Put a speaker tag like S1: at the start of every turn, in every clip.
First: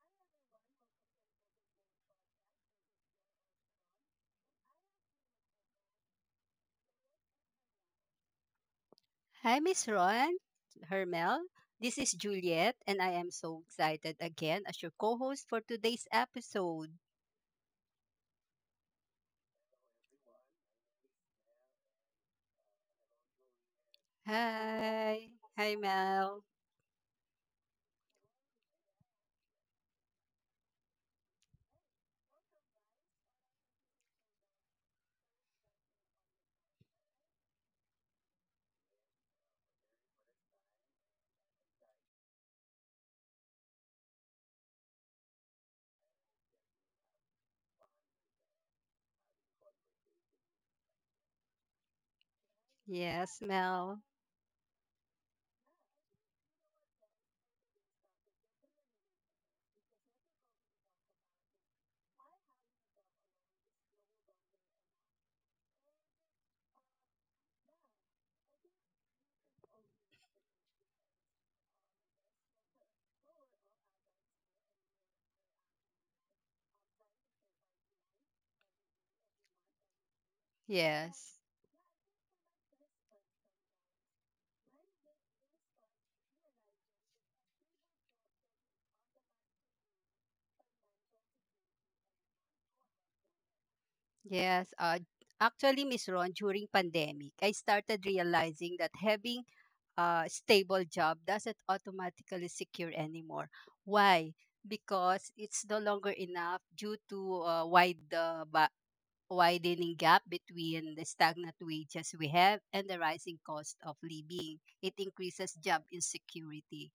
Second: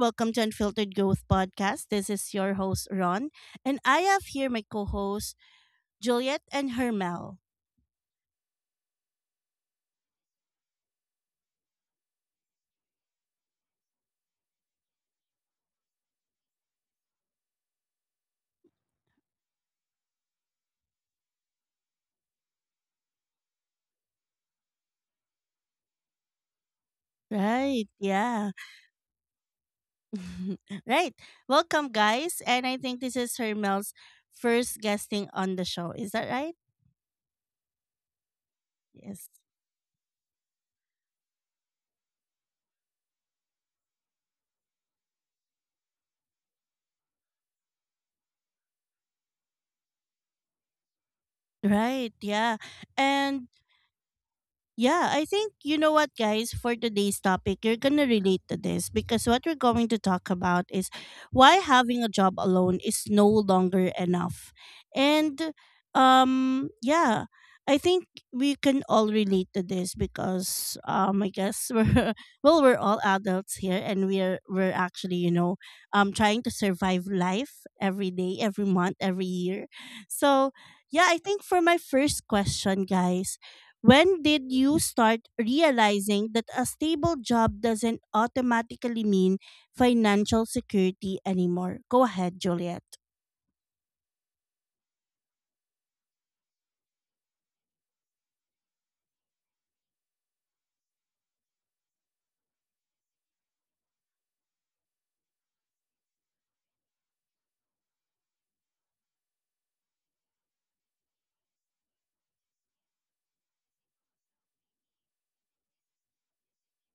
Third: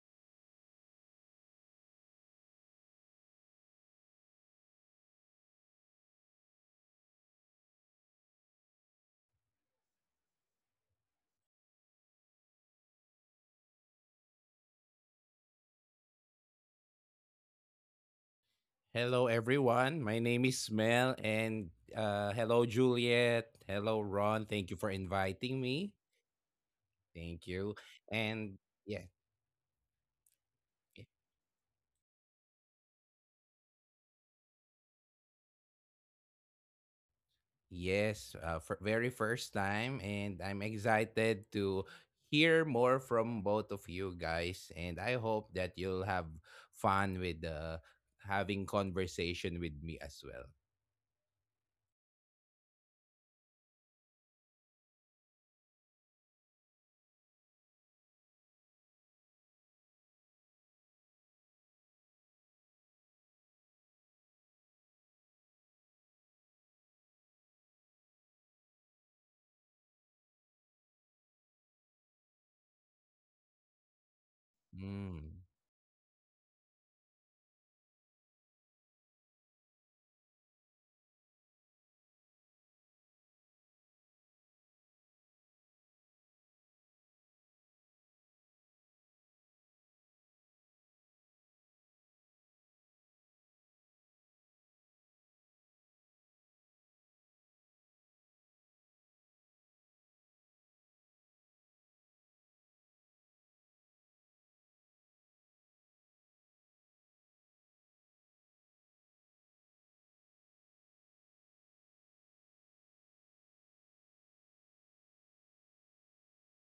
S1: Welcome to Unfiltered Growth Podcast. This is your host, Ron, and I have here my co hosts, Juliet and Hermel.
S2: Hi, Miss Ron, Hermel. This is Juliet, and I am so excited again as your co host for today's episode.
S3: Hello, everyone. My name is Mel, and hello, Juliet. Hello, Ron. Thank you for
S2: Hi.
S3: inviting
S2: Hi,
S3: me.
S2: Mel.
S3: Thank you.
S1: Right, yeah.
S3: And yeah,
S1: Right.
S3: y-
S1: Welcome, guys. And I think this is Hermel's first guesting on the show. Is that right?
S3: yes, for
S1: Yes.
S3: very first time, and I'm excited to hear more from both of you guys. And I hope that you'll have fun with having conversation with me as well.
S1: Right, yeah.
S2: Yes,
S1: And
S2: Mel.
S1: Yeah, I think you know what, guys, for today's topic, you're going to relate to this because what we're going to talk about is why having a job alone is no longer enough. And um yeah, I think we can all relate to this because I guess we're all adults here and we're actually, you know,
S3: Mm,
S1: trying to survive life every day, every month, every year. So, yeah, I think
S2: Yes.
S1: for my first question, guys, when did you start realizing that a stable job doesn't automatically mean financial security anymore? Go ahead, Juliet.
S2: Yes. Actually, Miss Ron, during pandemic, I started realizing that having a stable job doesn't automatically secure anymore. Why? Because it's no longer enough due to wide the widening gap between the stagnant wages we have and the rising cost of living. It increases job insecurity,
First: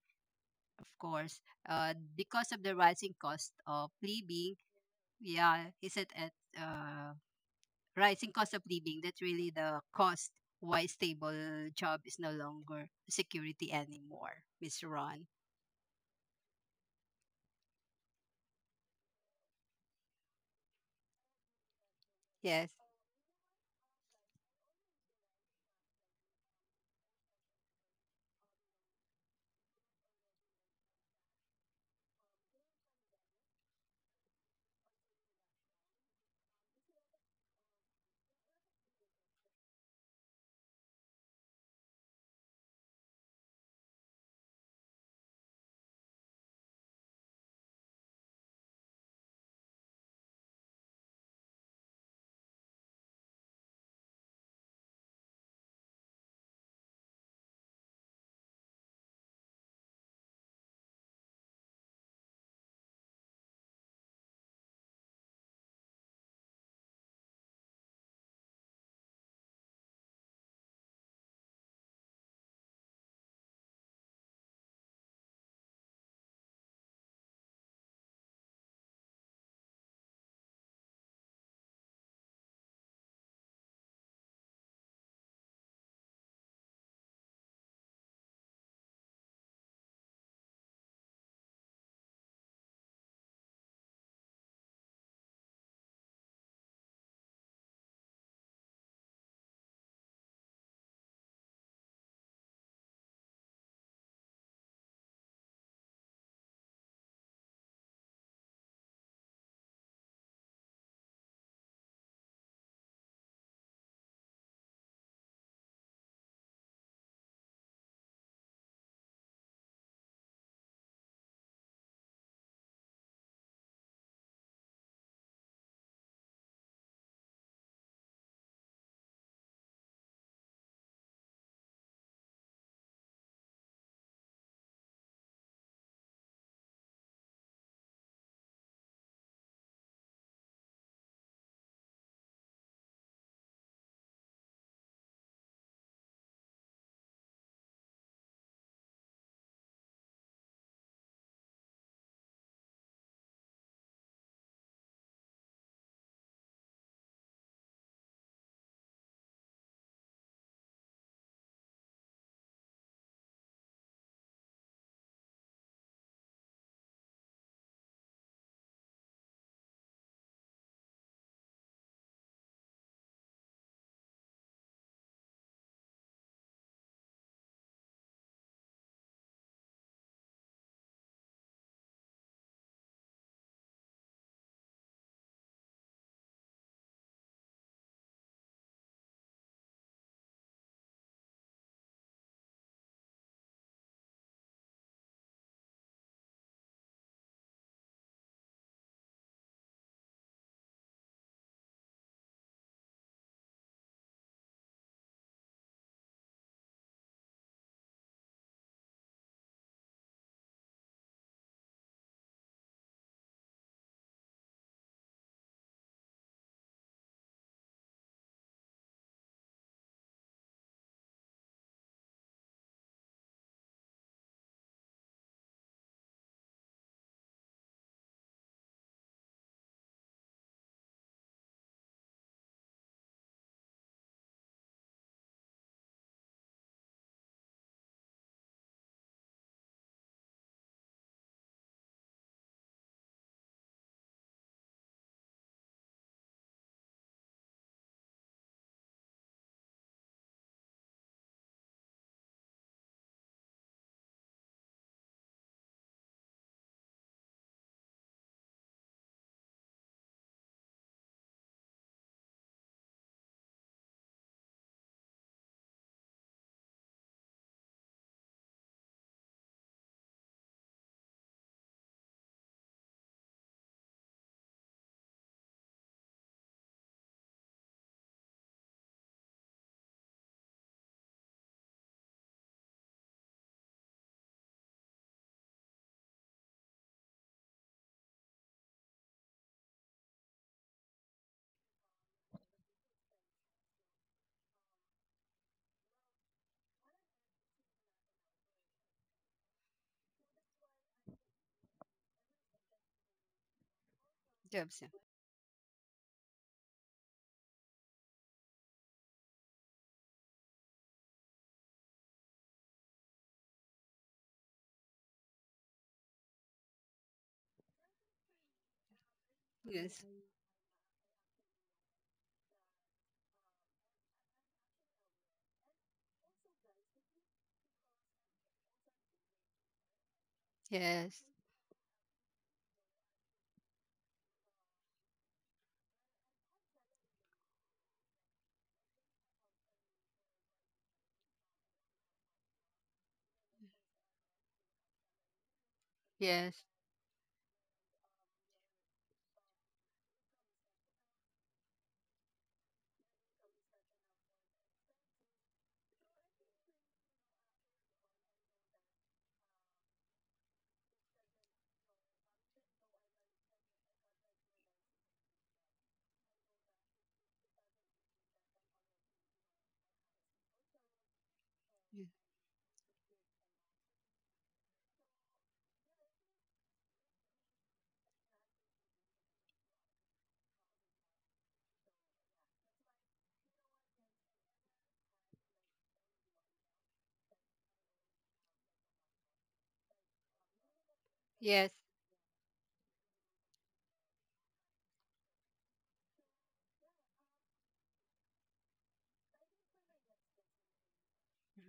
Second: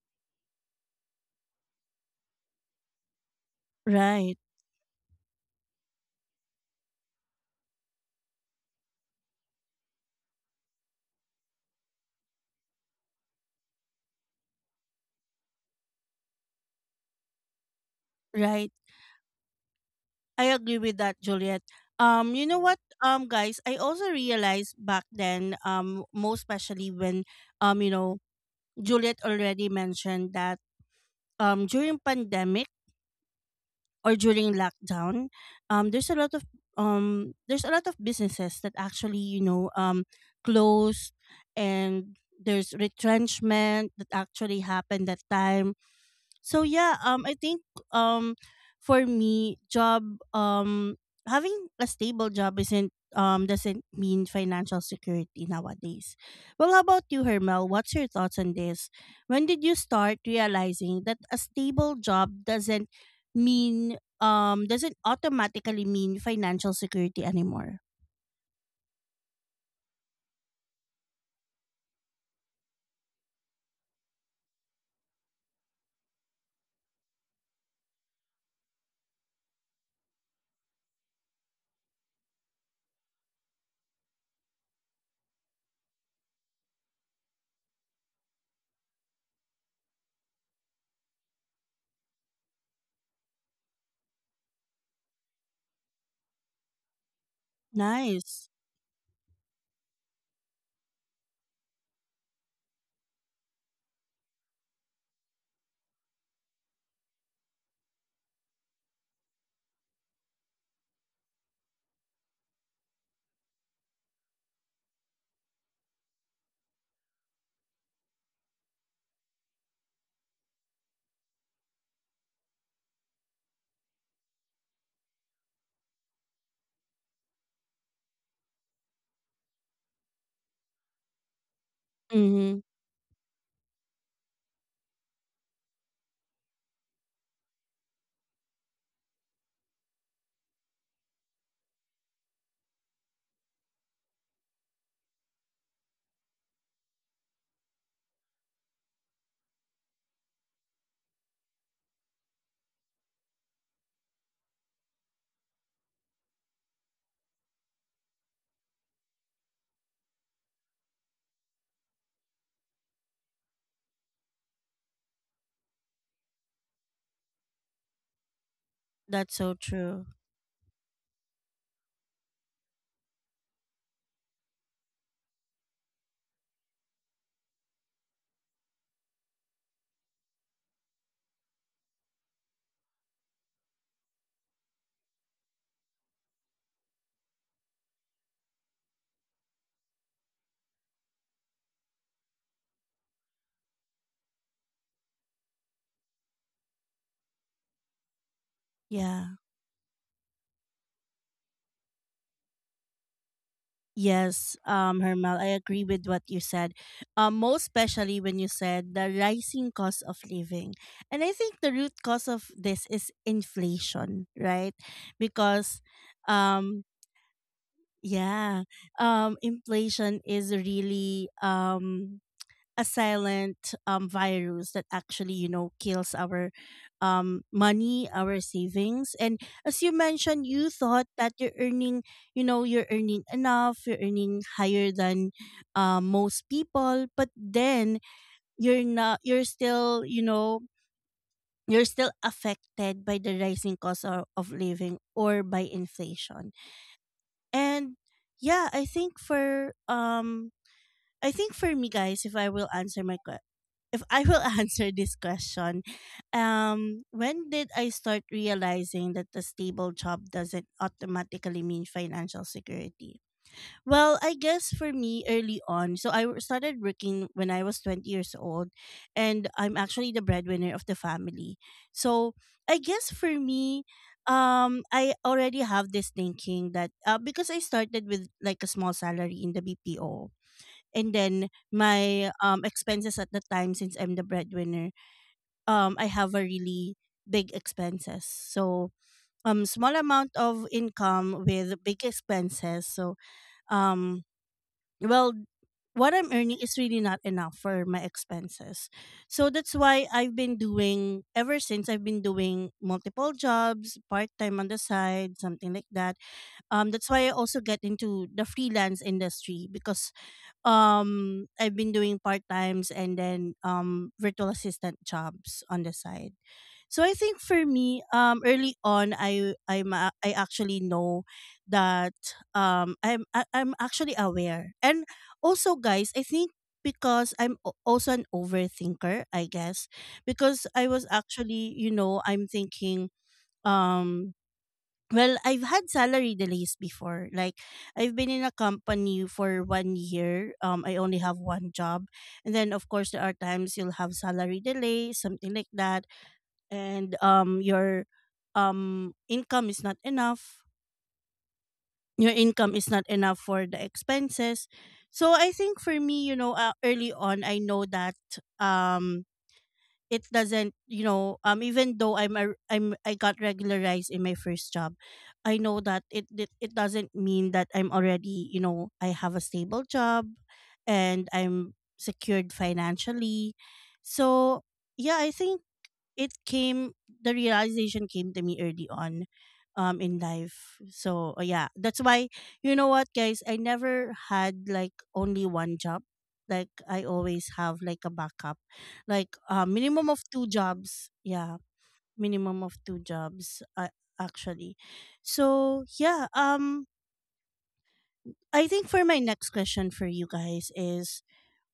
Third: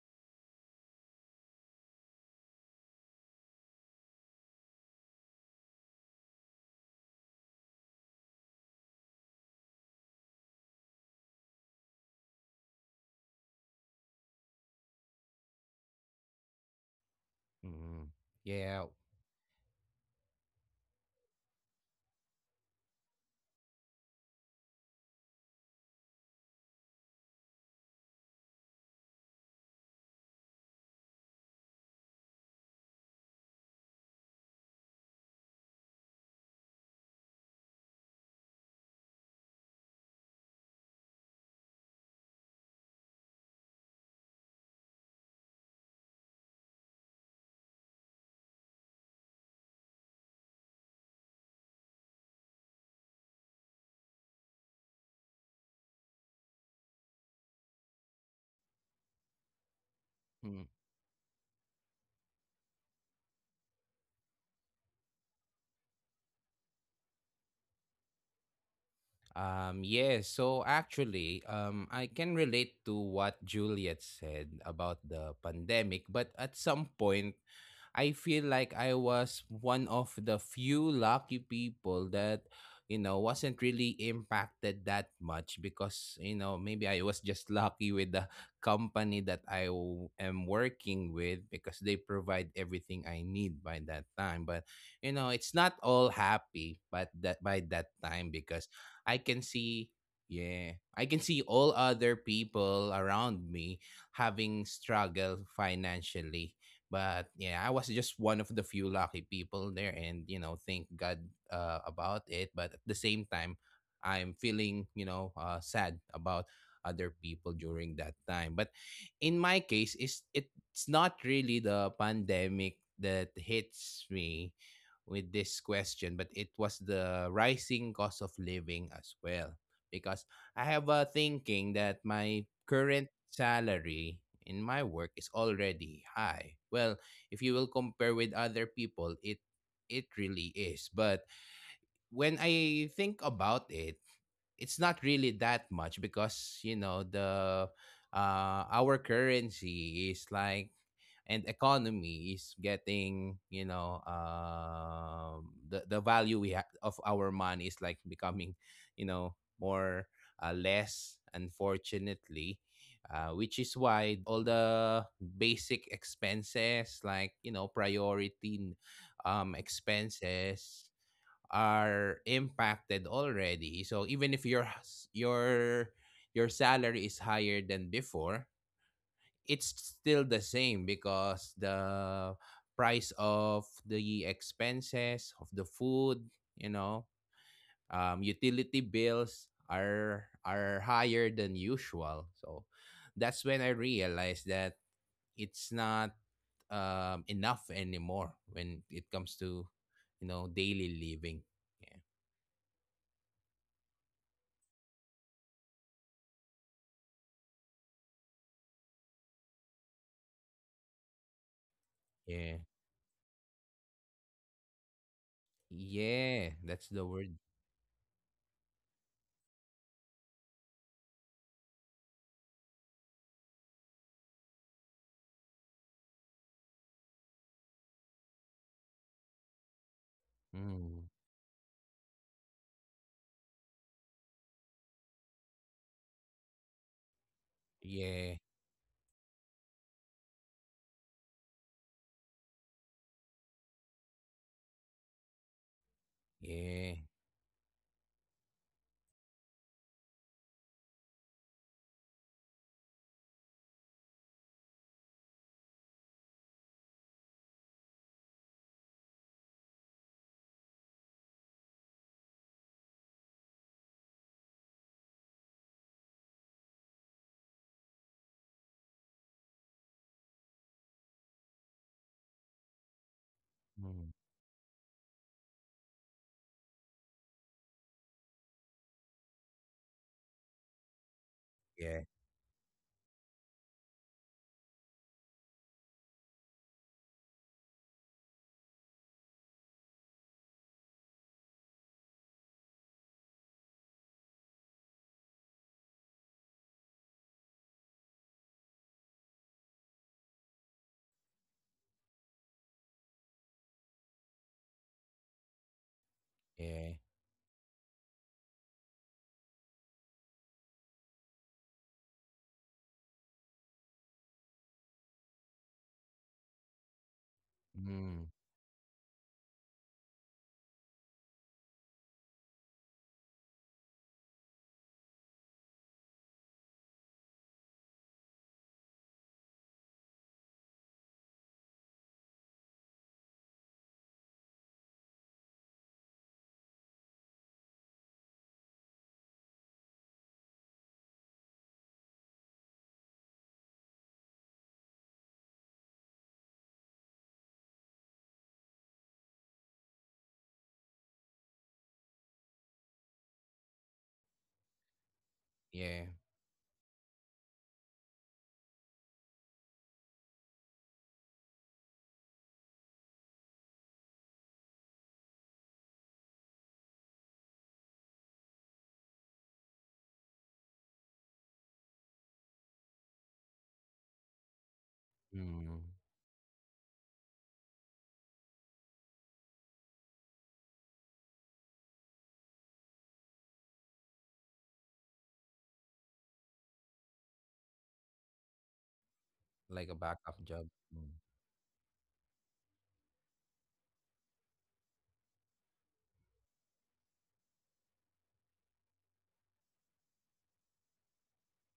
S2: of course, because of the rising cost of
S1: Right,
S2: living. Yeah, is it at uh, rising cost of living? That's really the cost why stable job is no longer security anymore, Miss Ron.
S3: mm,
S1: right.
S3: yeah.
S1: I agree with that, Juliet. You know
S2: Yes,
S1: what, guys, I also realized back then, most especially when, you know, Juliet already mentioned that, during pandemic, or during lockdown, um, there's a lot of there's a lot of businesses that actually closed, and there's retrenchment that actually happened that time. So yeah, I think um for me job um having a stable job isn't doesn't mean financial security nowadays. Well, how about you, Hermel? What's your thoughts on this? When did you start
S3: Mm.
S1: realizing that a stable job doesn't mean doesn't automatically mean financial security anymore?
S3: Yes. So actually, I can relate to what Juliet said about the pandemic, but at some point, I feel like I was one of the few lucky people that wasn't really impacted that much because maybe I was just lucky with the company that am working with, because they provide everything I need by that time. But it's not all happy but that by that time,
S1: Nice.
S3: because I can see yeah I can see all other people around me having struggled financially. But yeah, I was just one of the few lucky people there, and thank God about it. But at the same time, I'm feeling sad about other people during that time. But in my case, it's not really the pandemic that hits me with this question, but it was the rising cost of living as well. Because I have a thinking that my
S1: Mhm.
S3: current salary in my work is already high. Well, if you will compare with other people, it really is. But when I think about it, it's not really that much, because the our currency is like, and economy is getting, the value we have of our money is like becoming, more less, unfortunately, which is why all the basic expenses like priority
S1: That's so true.
S3: expenses are impacted already. So even if your s- your salary is higher than before, it's still the same, because the price of the expenses of the food, you know, utility bills are higher than usual. So that's when I realized that it's not enough anymore when it comes
S1: Yeah.
S3: to daily living. Yeah.
S1: Yes, Hermel, I agree with what you said. Most especially when you said the rising cost of living. And I think the root cause of
S3: Yeah.
S1: this is inflation, right? Because
S3: Yeah, that's
S1: um
S3: the word.
S1: yeah, Inflation is really a silent virus that actually you know kills our money, our savings. And as you mentioned, you
S3: Mm.
S1: thought that you're earning, you know, you're earning enough, you're earning higher than most people, but then
S3: Yeah,
S1: you're not, you're still, you know, you're still affected by the rising cost of living, or by inflation.
S3: yeah.
S1: And yeah I think for I think for me, guys, if I will answer my que- if I will answer this question, when did I start realizing that a stable job doesn't automatically mean financial security? Well, I guess for me, early on, so started working when I was 20 years old, and I'm actually the breadwinner of the family. So I guess for me,
S3: Mm.
S1: I already have this thinking that because I started with like a small salary in the BPO, and then
S3: Yeah,
S1: my expenses at the time, since I'm the breadwinner, I have a really big expenses. So small amount of income with big expenses. So um well what I'm earning is really not enough for my expenses. So that's why ever since I've been doing multiple jobs, part time on the
S2: jobs.
S1: side, something like that.
S3: yeah.
S1: That's why I also get into the freelance industry because I've been doing part times and then virtual assistant jobs on the side. So I think for me,
S3: Mm.
S1: early on
S2: Yes,
S1: I actually know that I'm actually aware. And also guys, I think because also an overthinker, I guess, because I was
S2: yes,
S1: actually, you know, I'm thinking, um I've had salary delays before. Like I've been in a company for 1 year. I only have one job. And then of course there are times you'll have salary delay, something like that.
S2: yes,
S1: And your income is not enough. Your income is not enough for the expenses. So I think for
S3: Yeah.
S1: me, you know, early on I know that um it doesn't, you know, even though I'm a, I'm I got regularized in my first job, I know that it doesn't mean that I'm already, you know, I have a stable job and I'm secured financially. So yeah, I think
S3: Mm.
S1: it came, the realization came to me early on in life. So yeah, that's why, you know what guys, I never had like only one job, like I always have like a backup, like a
S3: Like a
S1: minimum of
S3: backup
S1: two
S3: job. Mm.
S1: jobs,
S2: yes,
S1: yeah,
S2: yes, yes.
S1: minimum of two jobs, actually. So yeah, I think for my next question for you guys is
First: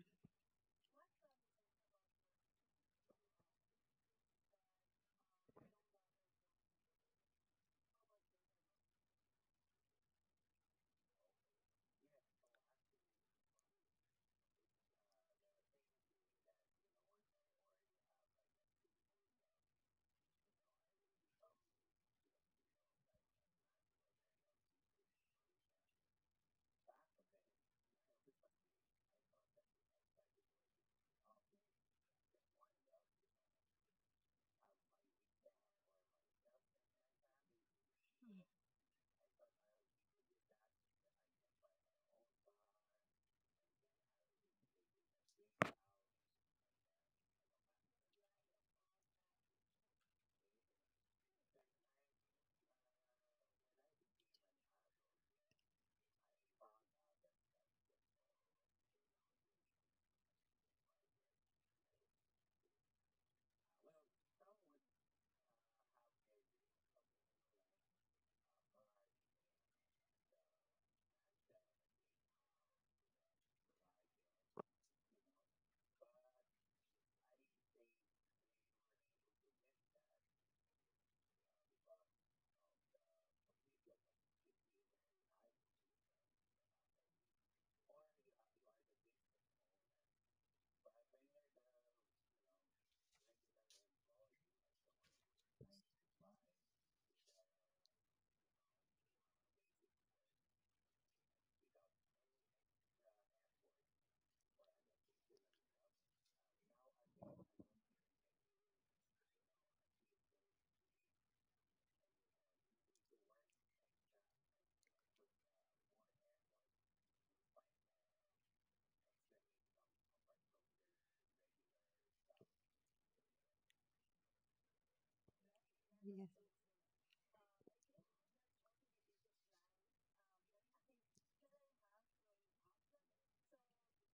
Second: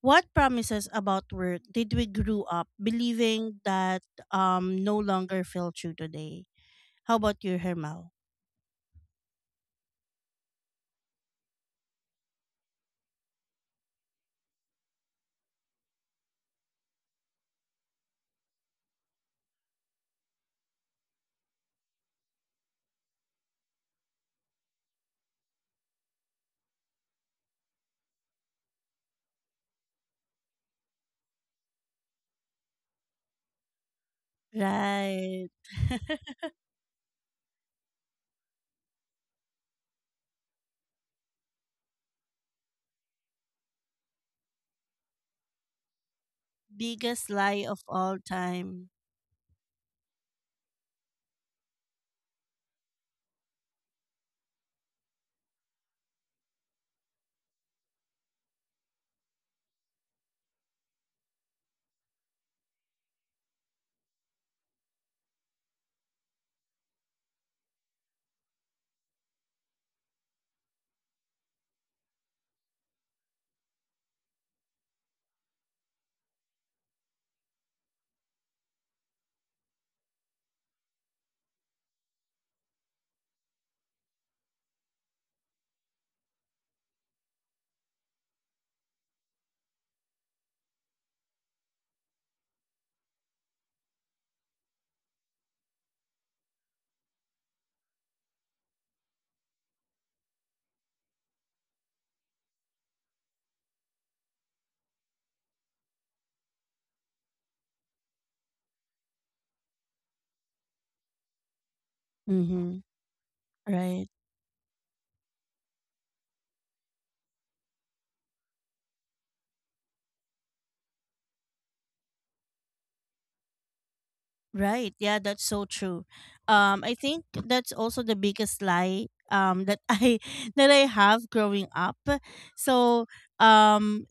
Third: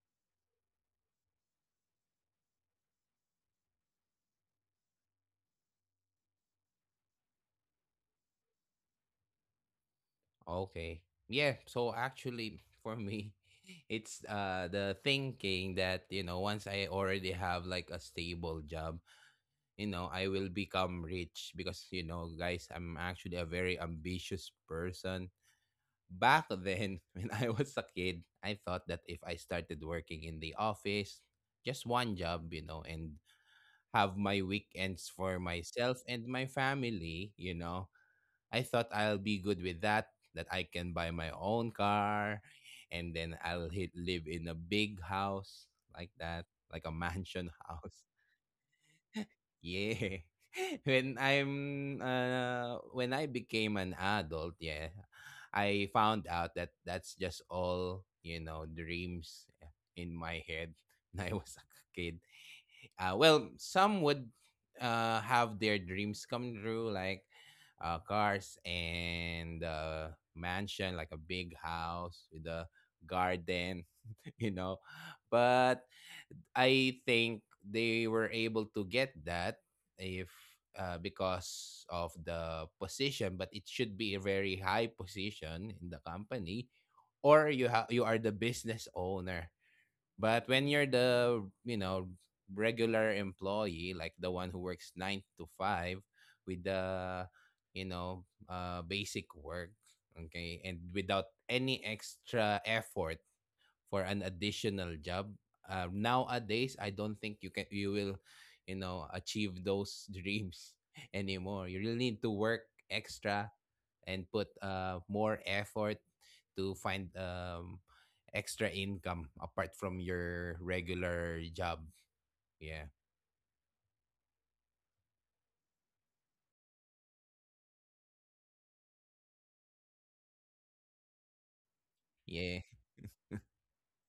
S1: what promises about work did we grew up believing that no longer feel true today? How about you, Hermal?
S3: Okay. Yeah, so actually for me, it's the thinking that once I already have like a stable job, you know, I will become rich, because guys, I'm actually a very ambitious person. Back then, when I was a kid, I thought that if I started working in the office, just one job, and have my weekends for
S1: Right.
S3: myself and my family, I thought I'll be good with that, that I can buy my own car and then live in a big house like that, like a
S1: Biggest
S3: mansion
S1: lie of
S3: house.
S1: all time.
S3: Yeah. When I became an adult, yeah, I found out that that's just all, dreams, in my head when I was a kid. Well, some would have their dreams come true, like cars and mansion, like a big house with a garden, you know. But I think they were able to get that if because of the position, but it should be a very high position in the company, or you are the business owner. But when you're the regular employee, like the one who works nine to five with the you know basic work, okay, and without any extra effort for an additional job, nowadays, I don't think you will, achieve those dreams anymore. You really need to
S1: Mm-hmm.
S3: work extra
S1: Right.
S3: and put more effort to find extra income apart from your regular job. Yeah.
S1: Right. Yeah, that's so true. I think that's also the biggest lie that I that I have growing up.
S3: Yeah.
S1: So um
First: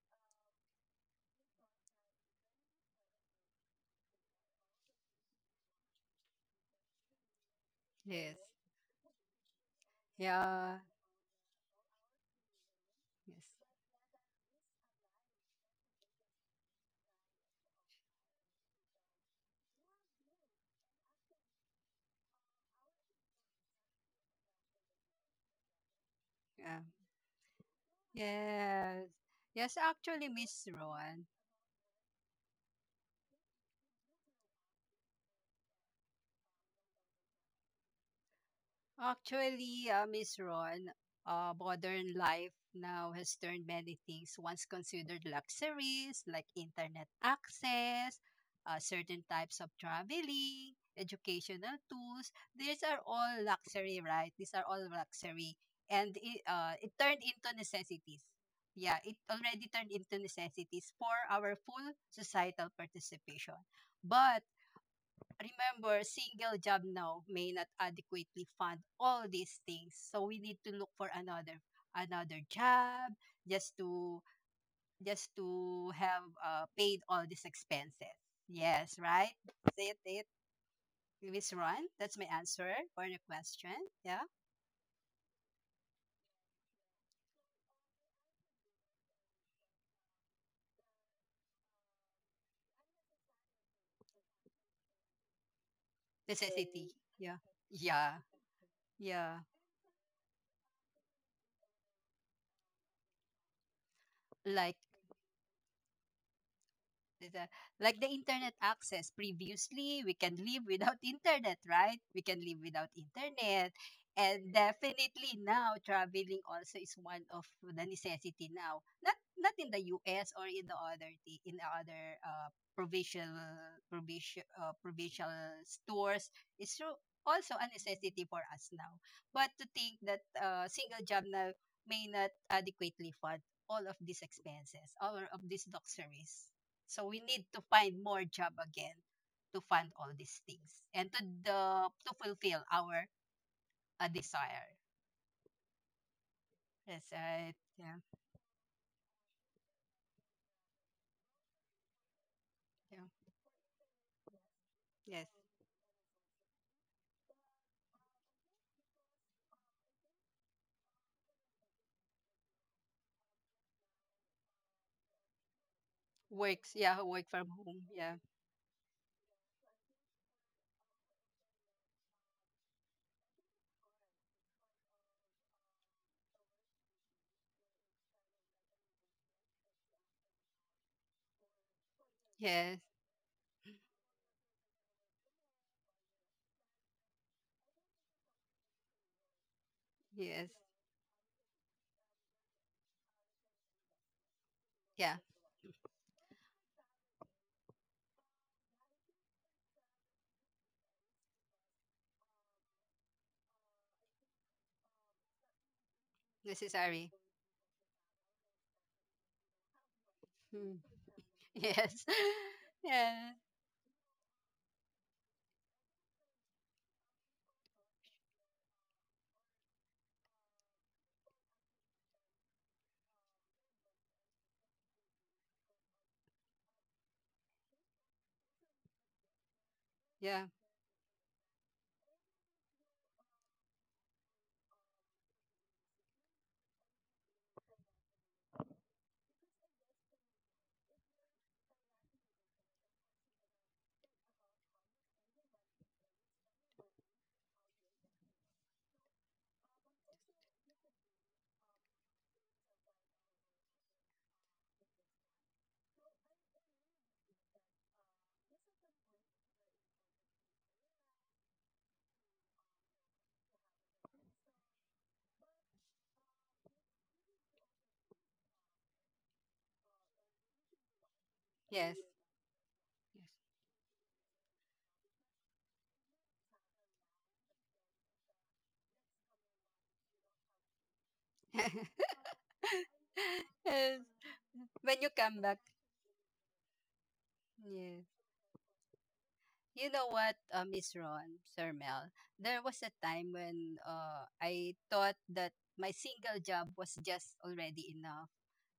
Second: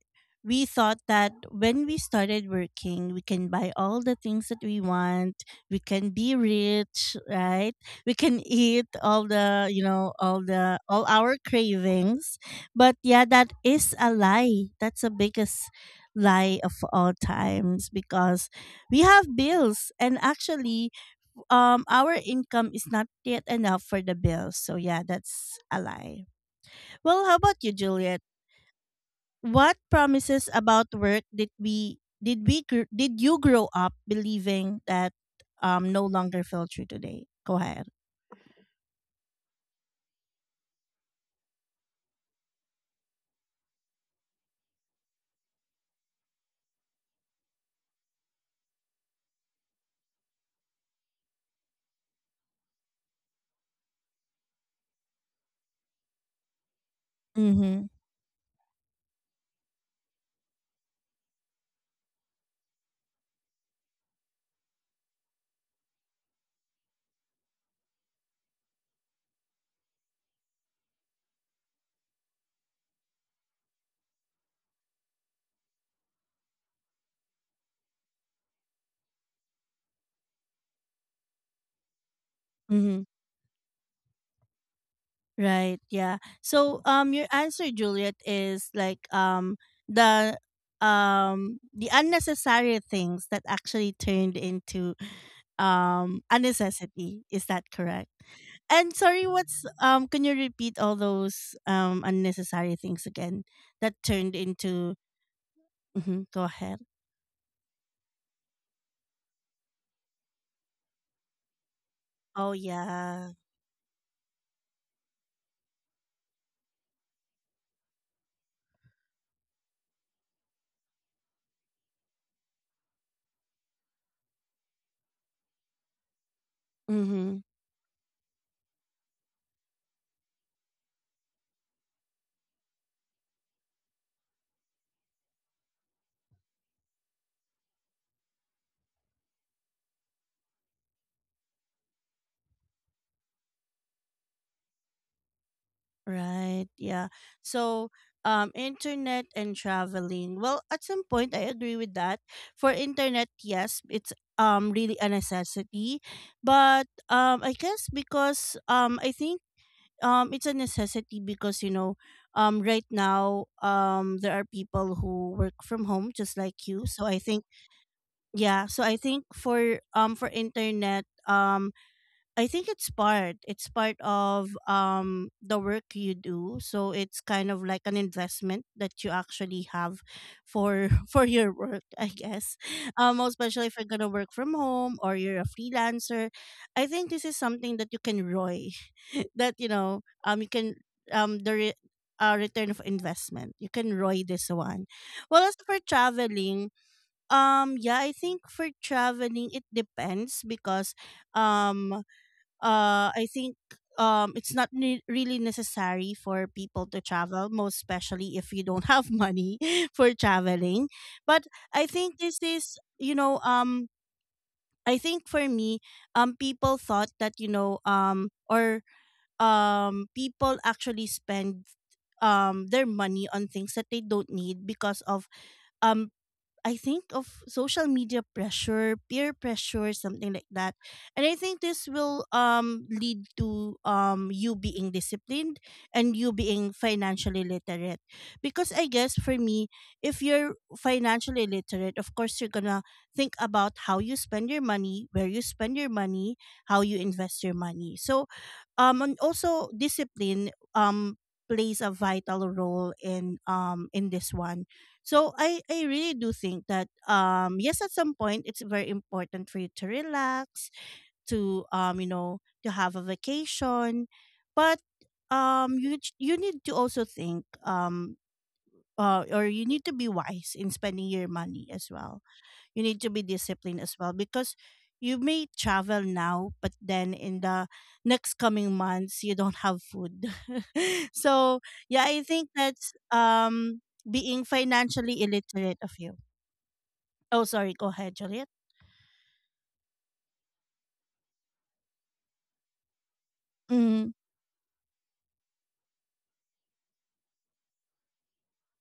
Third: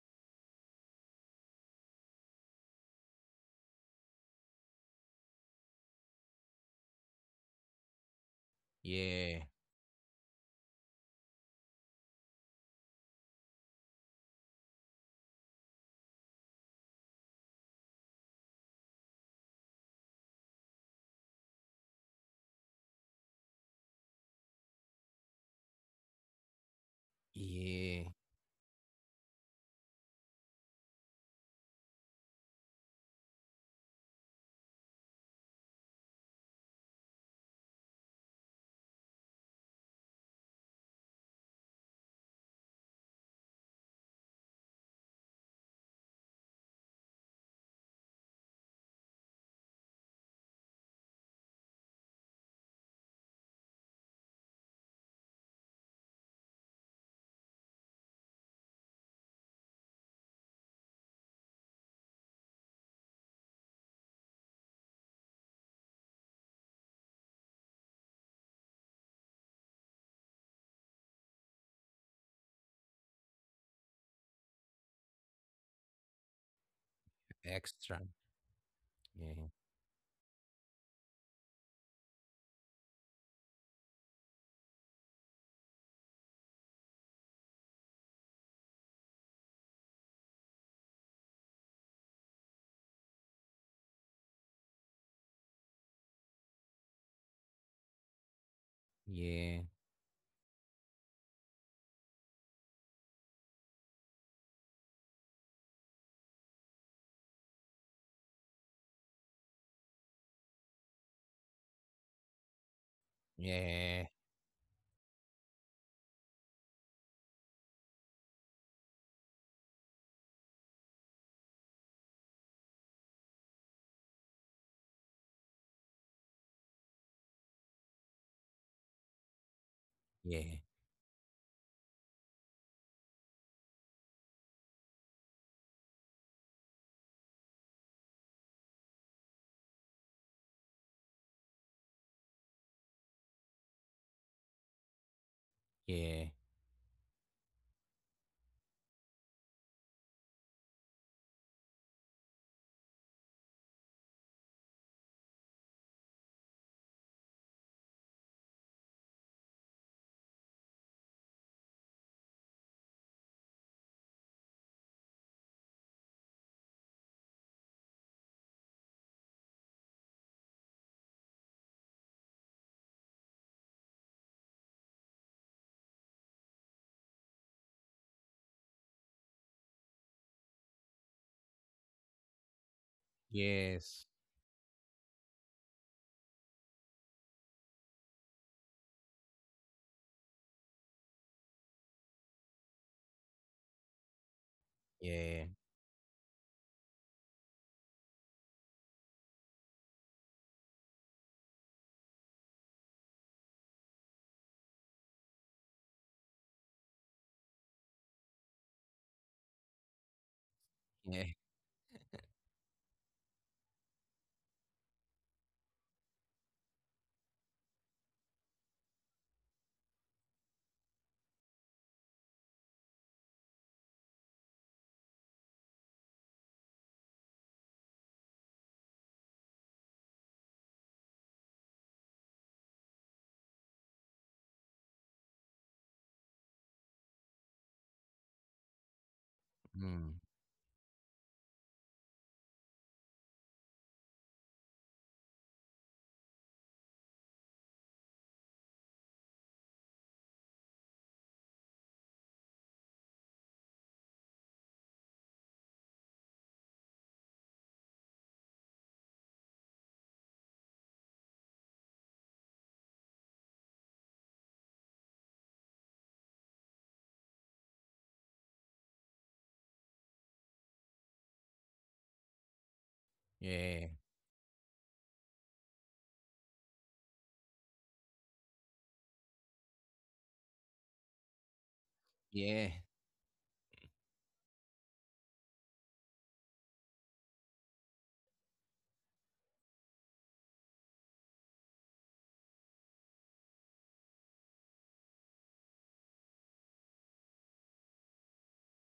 S1: we thought that when we started working we can buy all the things that we want, we can be rich, right, we can eat all
S3: Yeah.
S1: the, you know,
S2: Yeah.
S1: all our cravings. But yeah,
S2: Yes.
S1: that is a lie. That's the biggest lie of all times because we have bills, and actually, our income is not yet enough for the bills. So yeah, that's a lie.
S2: Yeah.
S1: Well, how about you,
S3: Yeah.
S1: Juliet?
S2: Yes. Yes,
S1: What
S2: actually,
S1: promises
S2: Miss
S1: about work
S2: Ron.
S1: did you grow up believing that no longer feel true today? Go ahead.
S2: Actually, Miss Ron, modern life now has turned many things once considered luxuries like internet access, certain types of traveling, educational tools. These are all luxury, right? These are all luxury. And it turned into
S1: Mhm.
S2: necessities. Yeah, it already turned into necessities for our full societal participation. But remember, single job now may not adequately fund all these things. So we need to look for another job just to just to have paid all these
S3: Extra.
S2: expenses. Yes, right?
S3: Yeah.
S2: Say it, it. Miss Ron, that's my answer
S1: Mhm.
S2: for the question. Yeah.
S1: Right. Yeah. So your answer, Juliet, is like the the unnecessary things that actually turned into a
S2: Necessity.
S1: necessity.
S2: Yeah.
S1: Is that correct?
S2: Yeah.
S1: And sorry,
S2: Yeah.
S3: Yeah.
S1: what's, can you repeat all those unnecessary things again that turned
S2: Like
S1: into, mhm, go ahead.
S2: the- like the internet access, previously we can live without internet, right? We can
S1: Oh
S2: live without
S1: yeah.
S2: internet.
S3: Yeah.
S2: And definitely now traveling also is one of the necessity now, not in the US or in the other t- in the other provincial provincial provincial stores. It's true, also a necessity for us now. But to think that
S3: Yeah.
S2: single job now may not adequately fund all of these expenses, all of these luxuries. So we need to find more job again to fund all these things, and to the to fulfill our desire.
S3: Yeah.
S1: Right.
S2: Yes,
S1: Yeah.
S2: right.
S1: So,
S2: Yeah,
S1: internet and traveling. Well, at some point, I agree with that. For internet,
S2: yeah.
S1: yes, it's really a
S2: Yes.
S1: necessity, but I guess because I think it's a necessity because, you know, right now, there are people who work from home just like
S2: Works.
S1: you.
S2: Yeah,
S1: So I
S2: work
S1: think,
S2: from home. Yeah.
S1: yeah. So I think for internet, I think it's part. It's part of the work you do. So it's kind of like an investment that you actually have for for your work, I guess.
S2: Yes.
S1: Um, especially if you're
S3: Yes.
S1: gonna work from home or you're a freelancer. I think this is something that you can roy. That, you know, you
S2: Yes.
S1: can, um the re- return of investment. You can roy this one.
S2: Yeah.
S1: Well,
S3: Yeah.
S1: as for traveling, yeah, I think for traveling it depends because um I think it's not really necessary for people to
S2: Necessary.
S1: travel, most especially if you don't have money for
S2: Hmm.
S1: traveling.
S3: Yeah.
S1: But I
S2: Yes.
S1: think this is, you
S2: yeah.
S1: know, I think for me, people thought that, you know, or people actually spend their money on things that they don't need because of, um I think, of social media pressure, peer pressure, something
S2: Yeah.
S1: like that. And I think this will lead to you being disciplined and you being financially literate. Because I guess for me,
S3: Mm.
S1: if you're financially literate, of course you're gonna think about how you spend your money, where you spend your money, how you invest your money. So and also discipline plays a vital role in this one. So I really do think that yes, at some point it's very important for you to relax, to, you know, to have a vacation, but you need to also think, or you need to be wise in spending your money as
S2: Yes.
S1: well, you need to be disciplined
S3: Yeah.
S1: as well, because you may travel now but then in the next coming months you don't have food so
S2: Yes.
S1: yeah, I think
S3: Yeah.
S1: that's
S2: yes.
S1: being
S2: When you
S1: financially
S2: come back.
S1: illiterate of you. Oh sorry, go ahead,
S2: Yes.
S1: Juliet.
S2: You know what, Miss Ron, Sir Mel, there was a time when
S1: Mm,
S2: I thought that my single job was just already enough,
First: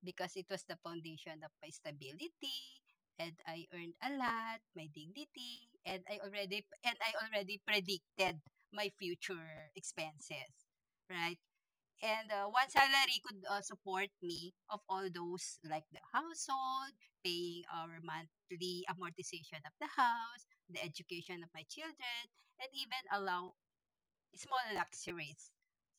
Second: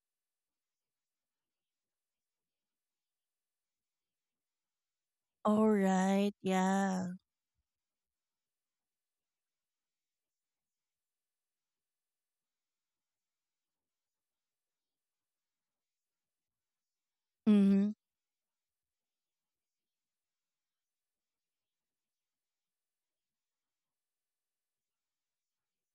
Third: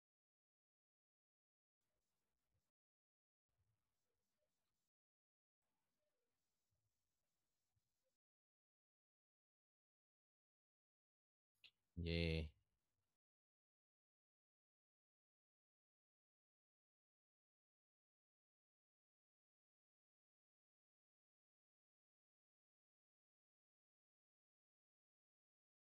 S2: because it was the foundation of my stability, and I earned a lot, my dignity,
S1: all
S2: and I
S1: right,
S2: already and
S1: yeah.
S2: I already predicted my future expenses. Right? And
S3: Yeah.
S2: one salary could support me of all those, like the household, paying
S1: Mm-hmm,
S2: our monthly amortization of the house, the education of my children, and even allow small luxuries.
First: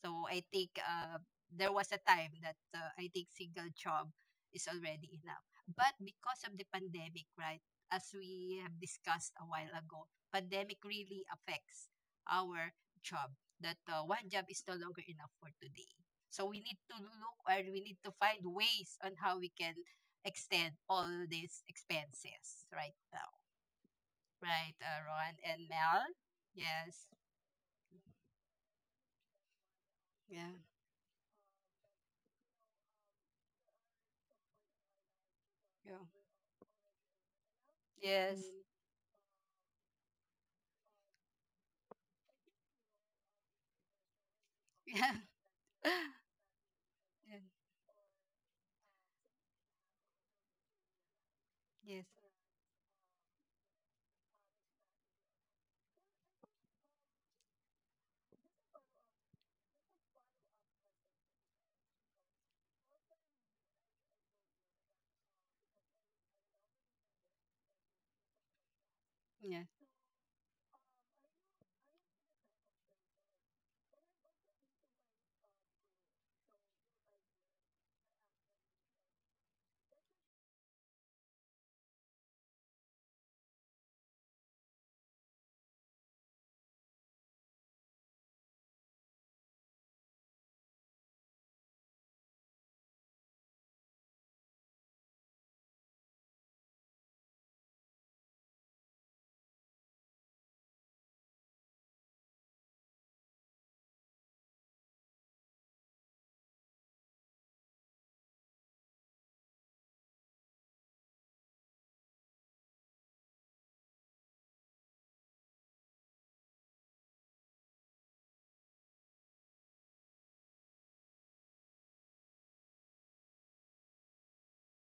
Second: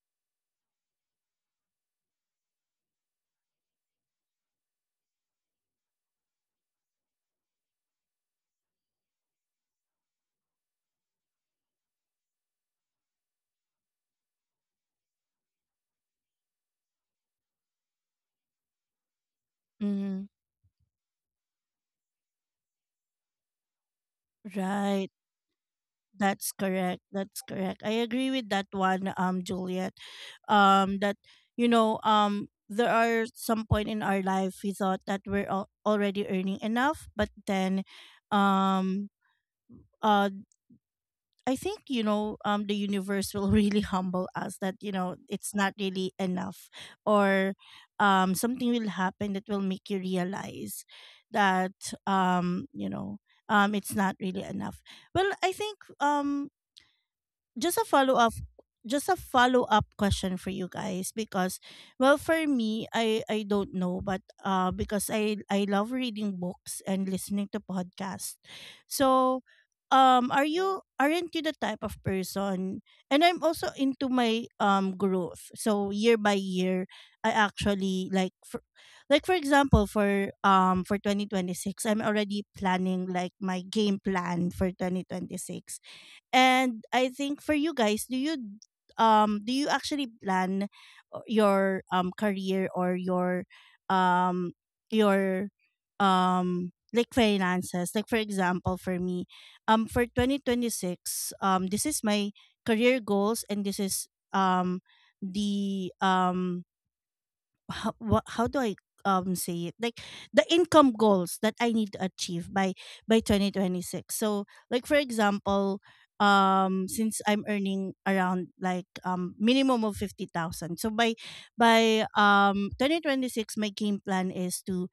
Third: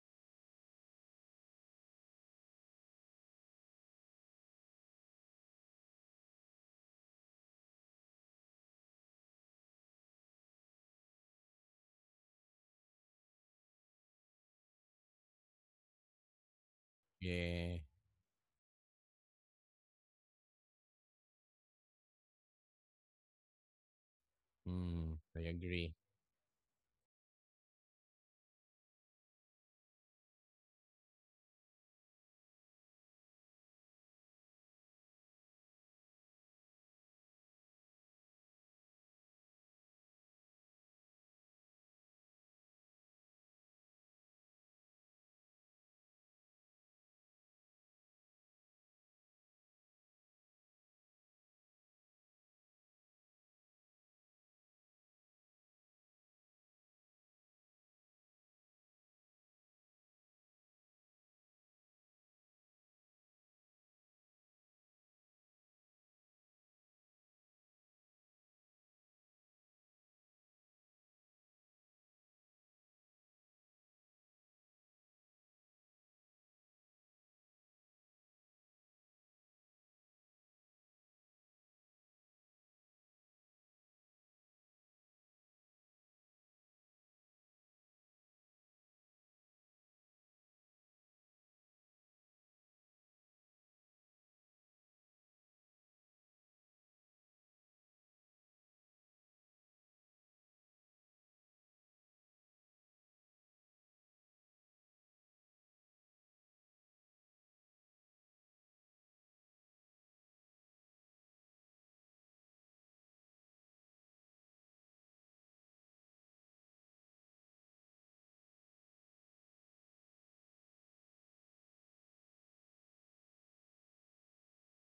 S2: So I think there was a time that I think single job is already enough. But because of the pandemic, right, as we have discussed a while ago, pandemic really affects our job. That one job is no longer enough for today. So we need to look, or
S3: Yeah.
S2: we need to find ways on how we can
S1: mm-hmm.
S2: extend all these expenses right now. Right,
S1: Right.
S3: Mm, I
S2: Ron and
S3: agree.
S2: Mel?
S1: That's correct.
S2: Yes.
S1: That's correct. I agree with that one, Juliet.
S2: Yeah.
S1: That, you know, there are some point in our life we thought that
S2: Yeah.
S1: already earning enough, but then,
S2: Yes.
S1: um, uh, I think, you know, the universe will really humble us that you know
S2: Yeah.
S1: it's not really enough,
S2: Yeah.
S1: or, something will happen that will make you realize that,
S2: Yes.
S1: you know, it's not really enough. Well, I think just a follow up just a follow up question for you guys because, well, for me, I don't know, but because I love reading books and listening to podcasts. So
S2: Yeah.
S1: are you, aren't you the type of person, and I'm also into my growth. So year by year I actually like like for example for 2026, I'm already planning like my game plan for 2026. And I think for you guys, do you actually plan your career or your um your like finances? Like for example, for me, for 2026, this is my career goals, and this is um the how, what, how do I say it, like the income goals that I need to achieve by 2026. So like for example, since I'm earning around like minimum of 50,000. So by 2026 my game plan is to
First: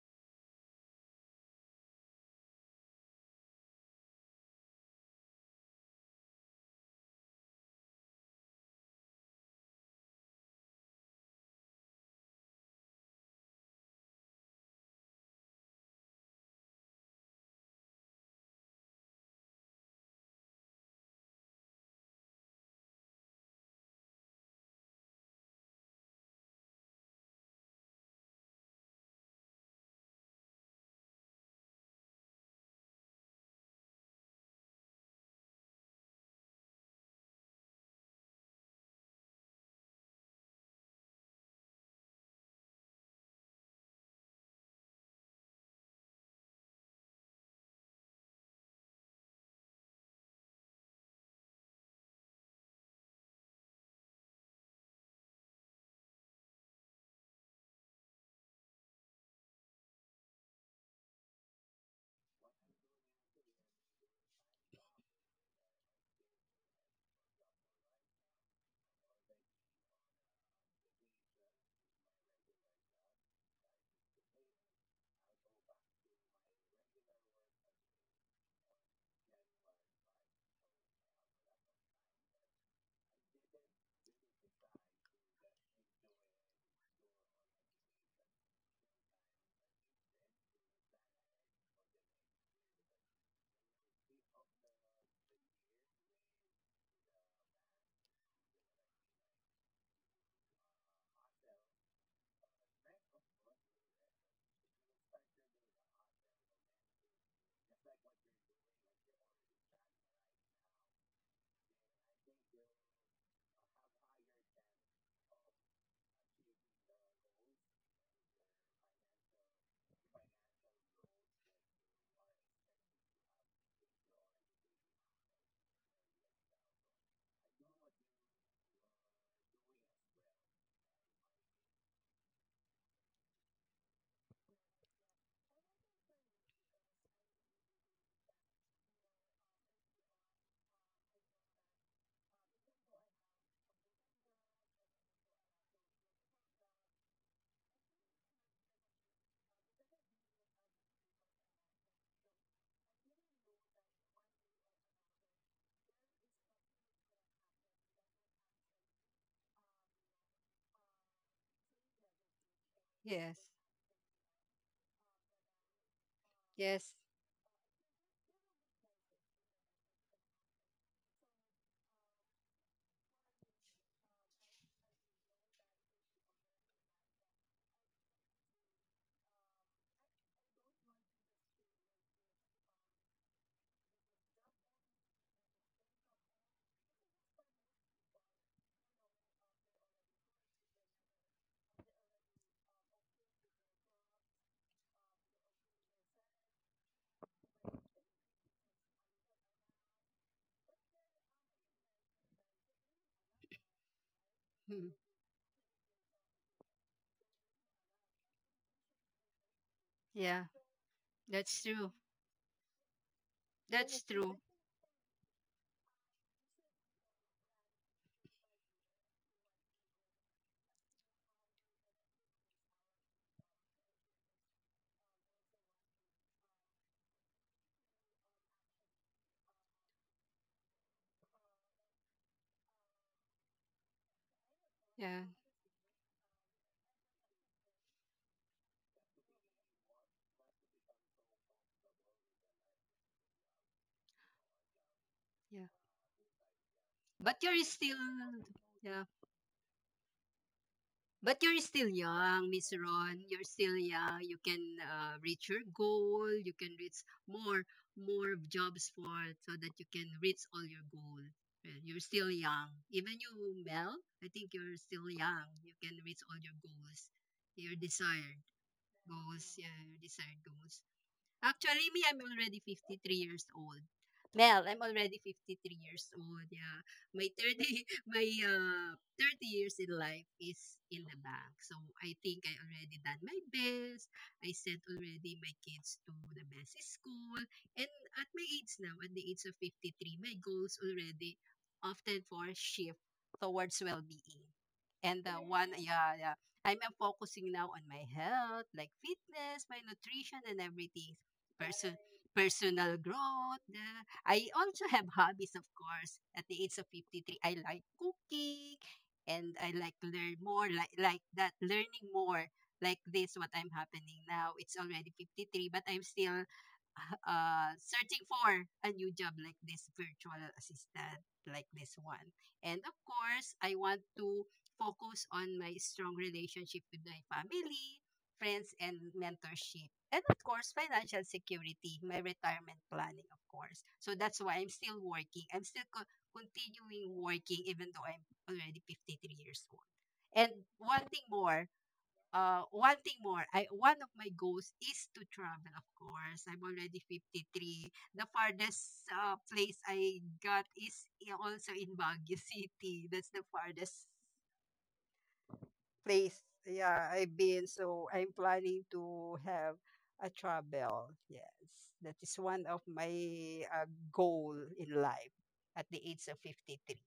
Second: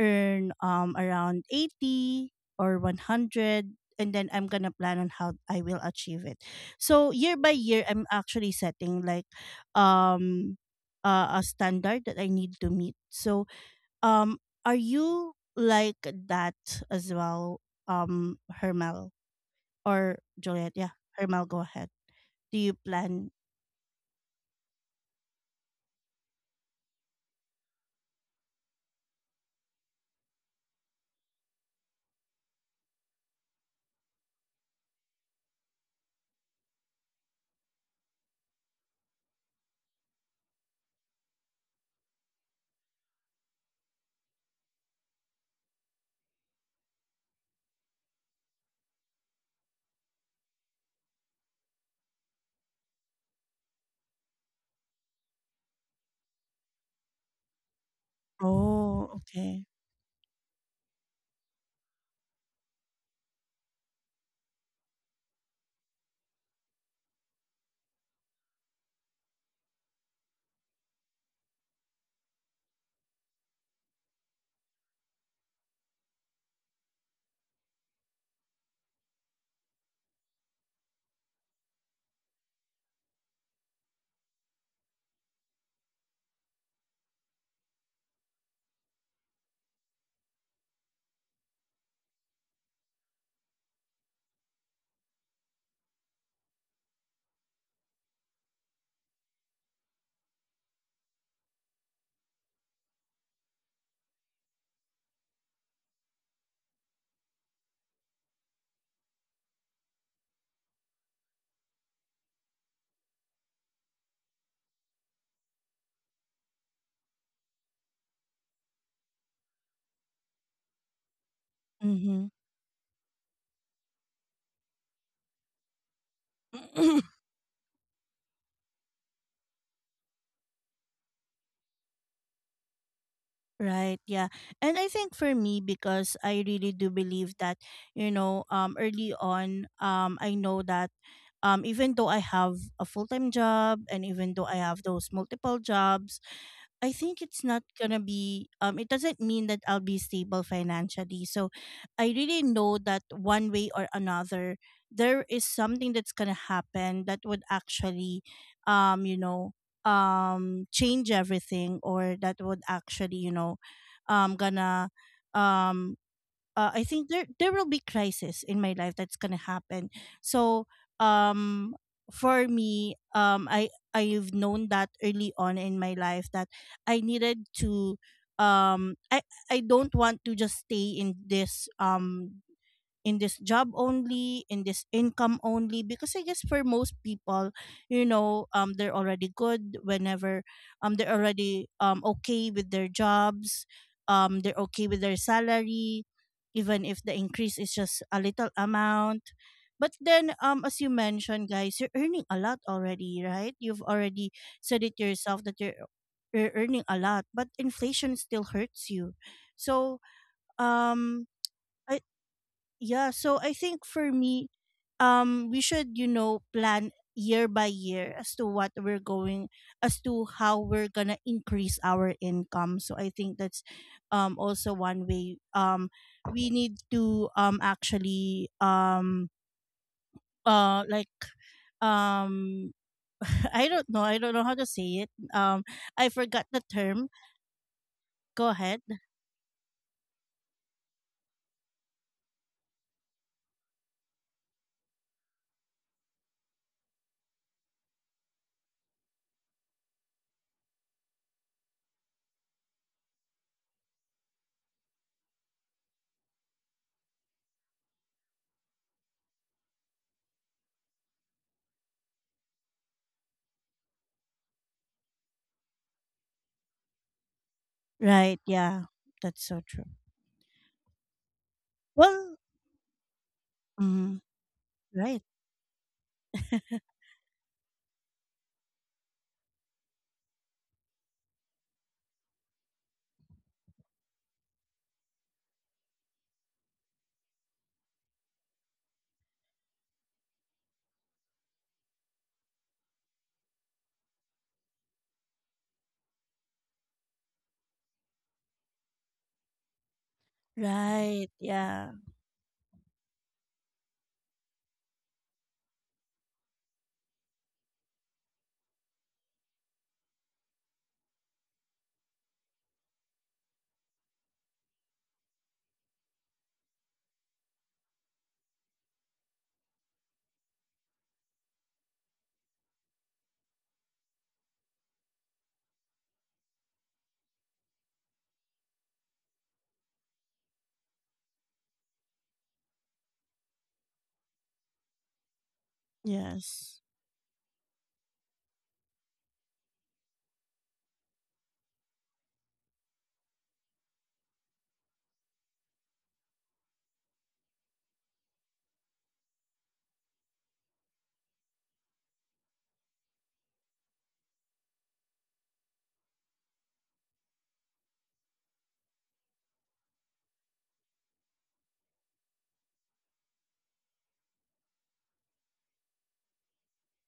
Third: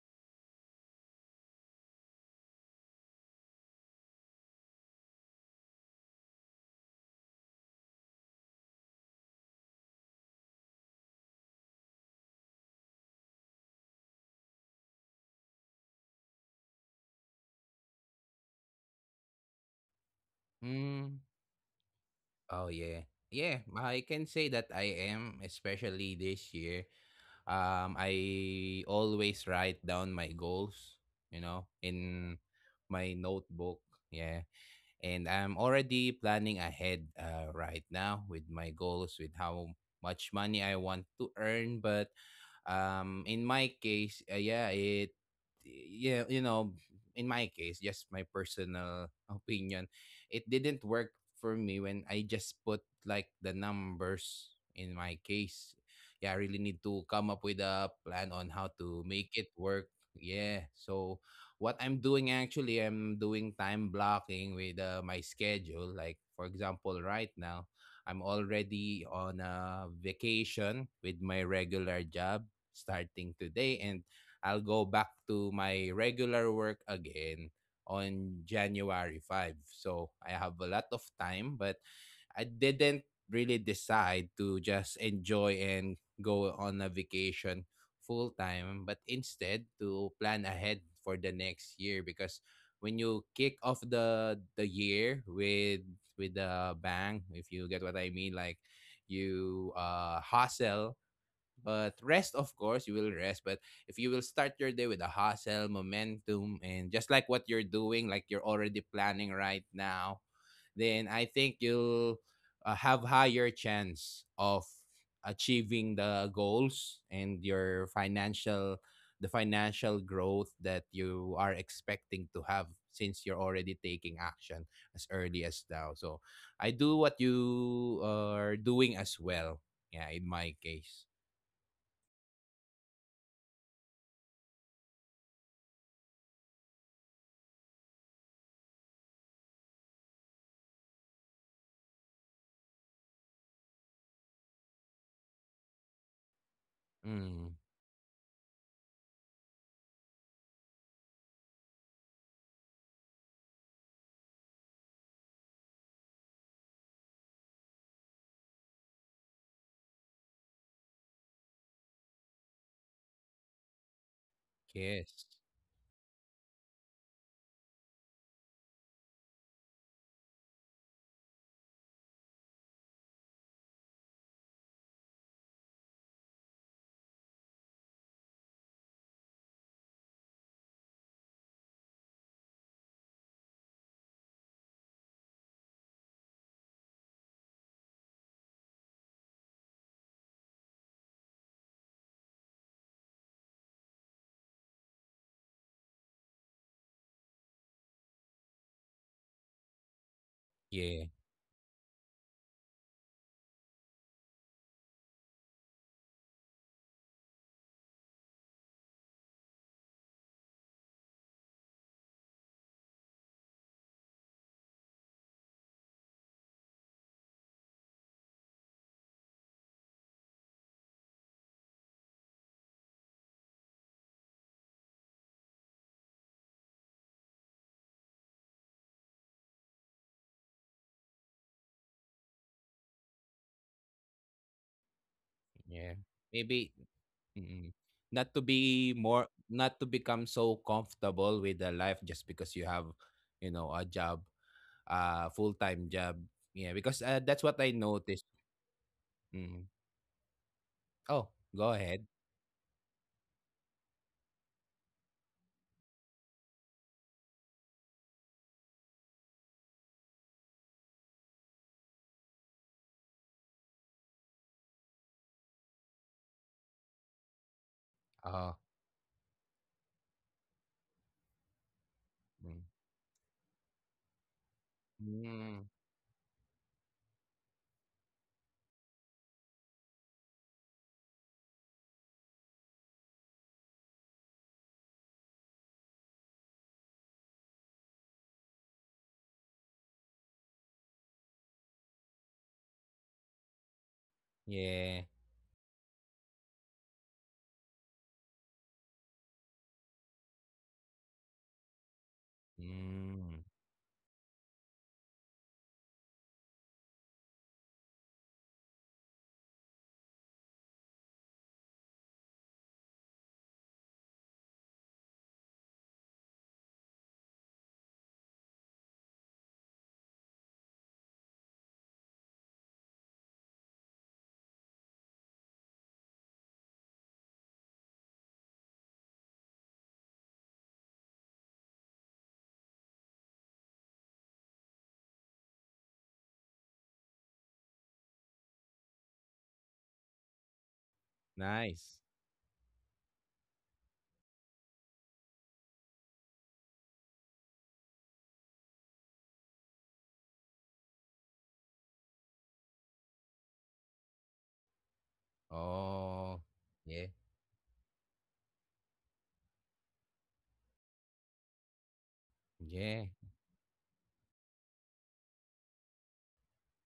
S1: earn around 80 or 100, and then I'm going to plan on how I will achieve it. So year by year I'm actually setting like um a standard that I need to meet. So, um, are you like that as well, Hermel or Juliet? Yeah,
S3: Mm.
S1: Hermel, go ahead. Do
S3: Oh
S1: you
S3: yeah.
S1: plan?
S3: Yeah, I can say that I am, especially this year. I always write down my goals, in my notebook. Yeah. And I'm already planning ahead right now with my goals, with how much money I want to earn. But in my case, yeah, yeah, in my case, just my personal opinion, it didn't work for me when I just put like the numbers in my case. Yeah, I really need to come up with a plan on how
S1: Oh,
S3: to make it
S1: okay.
S3: work. Yeah, so what I'm doing actually, I'm doing time blocking with my schedule. Like, for example, right now, I'm already on a vacation with my regular job starting today, and I'll go back to my regular work again on January 5. So I have a lot of time, but I didn't really decide to just enjoy and go on a vacation full time, but instead to plan ahead for the next year. Because when you kick off the year with a bang, if you get what I mean, like you hustle but rest, of course, you will rest. But if you will start your day with a hustle, momentum, and just like what you're doing, like you're already planning right now, then I think you'll have higher chance of achieving the goals and your financial the financial growth that you are
S1: Mm-hmm.
S3: expecting to have, since you're already taking action as early as now. So I do what you are doing as well. Yeah, in my case.
S1: Right, yeah. And I think for me, because I really do believe that, you know, early on, I know that even though I have a full-time job and even though I have those multiple jobs, I think it's not
S3: Mm,
S1: gonna be it doesn't mean that I'll be stable financially. So I really know that one way or another there is something that's gonna happen that would actually you know, change everything, or that would actually, you
S2: Yes.
S1: know, gonna
S3: yes.
S1: um I
S2: Yes.
S1: think there will be crisis in my life that's gonna happen. So um for me, I've known that early on in my life that I needed to um I I don't want to just stay in this job only, in this income only. Because I guess for most people, you know, they're already good whenever they're already okay with their jobs, they're okay with their salary, even if the increase is just a little amount. But then, as you
S3: Yeah,
S1: mentioned, guys, you're earning a lot already, right? You've already said
S2: Hmm.
S1: it yourself that you're earning a lot, but inflation still hurts you. So,
S2: Yeah.
S1: um,
S2: That's true.
S1: I, yeah, so I think
S2: That's
S1: for
S2: true.
S1: me, we should, you know, plan year by year as to what we're going, as to how we're gonna increase our income. So I think that's, also one way. We need to, actually, like, um, I don't know how to say it.
S2: Yeah.
S1: Um, I
S3: yeah.
S1: forgot the
S3: Maybe,
S1: term.
S3: mm,
S1: Go ahead.
S3: not to become so comfortable with the life just because you have, a job, a
S2: Yeah.
S3: full-time job. Yeah, because
S2: But
S3: that's
S2: you're
S3: what I
S2: still
S3: noticed.
S2: yeah.
S3: Mm.
S2: But
S3: Oh,
S2: you're
S3: go
S2: still
S3: ahead.
S2: young, Miss Ron. You're still young. You can reach your goal. You can reach more more jobs for, so that you can reach all your goal. Well, you're still young. Even you, Mel, I think you're still young. You can reach all your goals, your desired
S1: Right.
S3: Oh.
S1: Yeah, that's
S2: goals.
S1: so
S2: Yeah,
S1: true.
S2: your desired goals. Actually, me, I'm
S1: Well,
S2: already
S3: Mm.
S2: 53 years old.
S1: mm,
S2: Mel, I'm already
S1: right.
S2: fifty three
S3: Mm,
S2: years old. Yeah. My 30 my 30 years in life is in the bank. So I think I already done my best. I sent already my kids to the best school. And at my age now, at the age of 53, my goals already often for shift towards well-being.
S3: yeah.
S2: And the one, yeah, yeah. I'm focusing now on my health, like fitness, my nutrition, and everything.
S1: Right. Yeah.
S2: person personal
S3: Mm,
S2: growth. I also have hobbies, of course. At the age of 53, I like cooking and I like to learn more, like that, learning more, like this, what I'm happening now. It's already 53, but I'm still searching for a new job like this virtual assistant, like this one. And of course, I want to focus on my strong relationship with my family, friends, and mentorship. And of course, financial security, my retirement planning, of course. So that's why I'm still working. I'm still co-
S1: Yes.
S2: continuing working even though I'm already 53 years old. And
S3: nice.
S2: one thing more, I one of my goals is to travel, of course. I'm already 53. The farthest place I got is also in Baguio City. That's the farthest place
S3: Oh,
S2: yeah
S3: yeah.
S2: I've been. So I'm planning to have a travel. Yes, that is one of
S3: Yeah.
S2: my goal in life at the age of 53.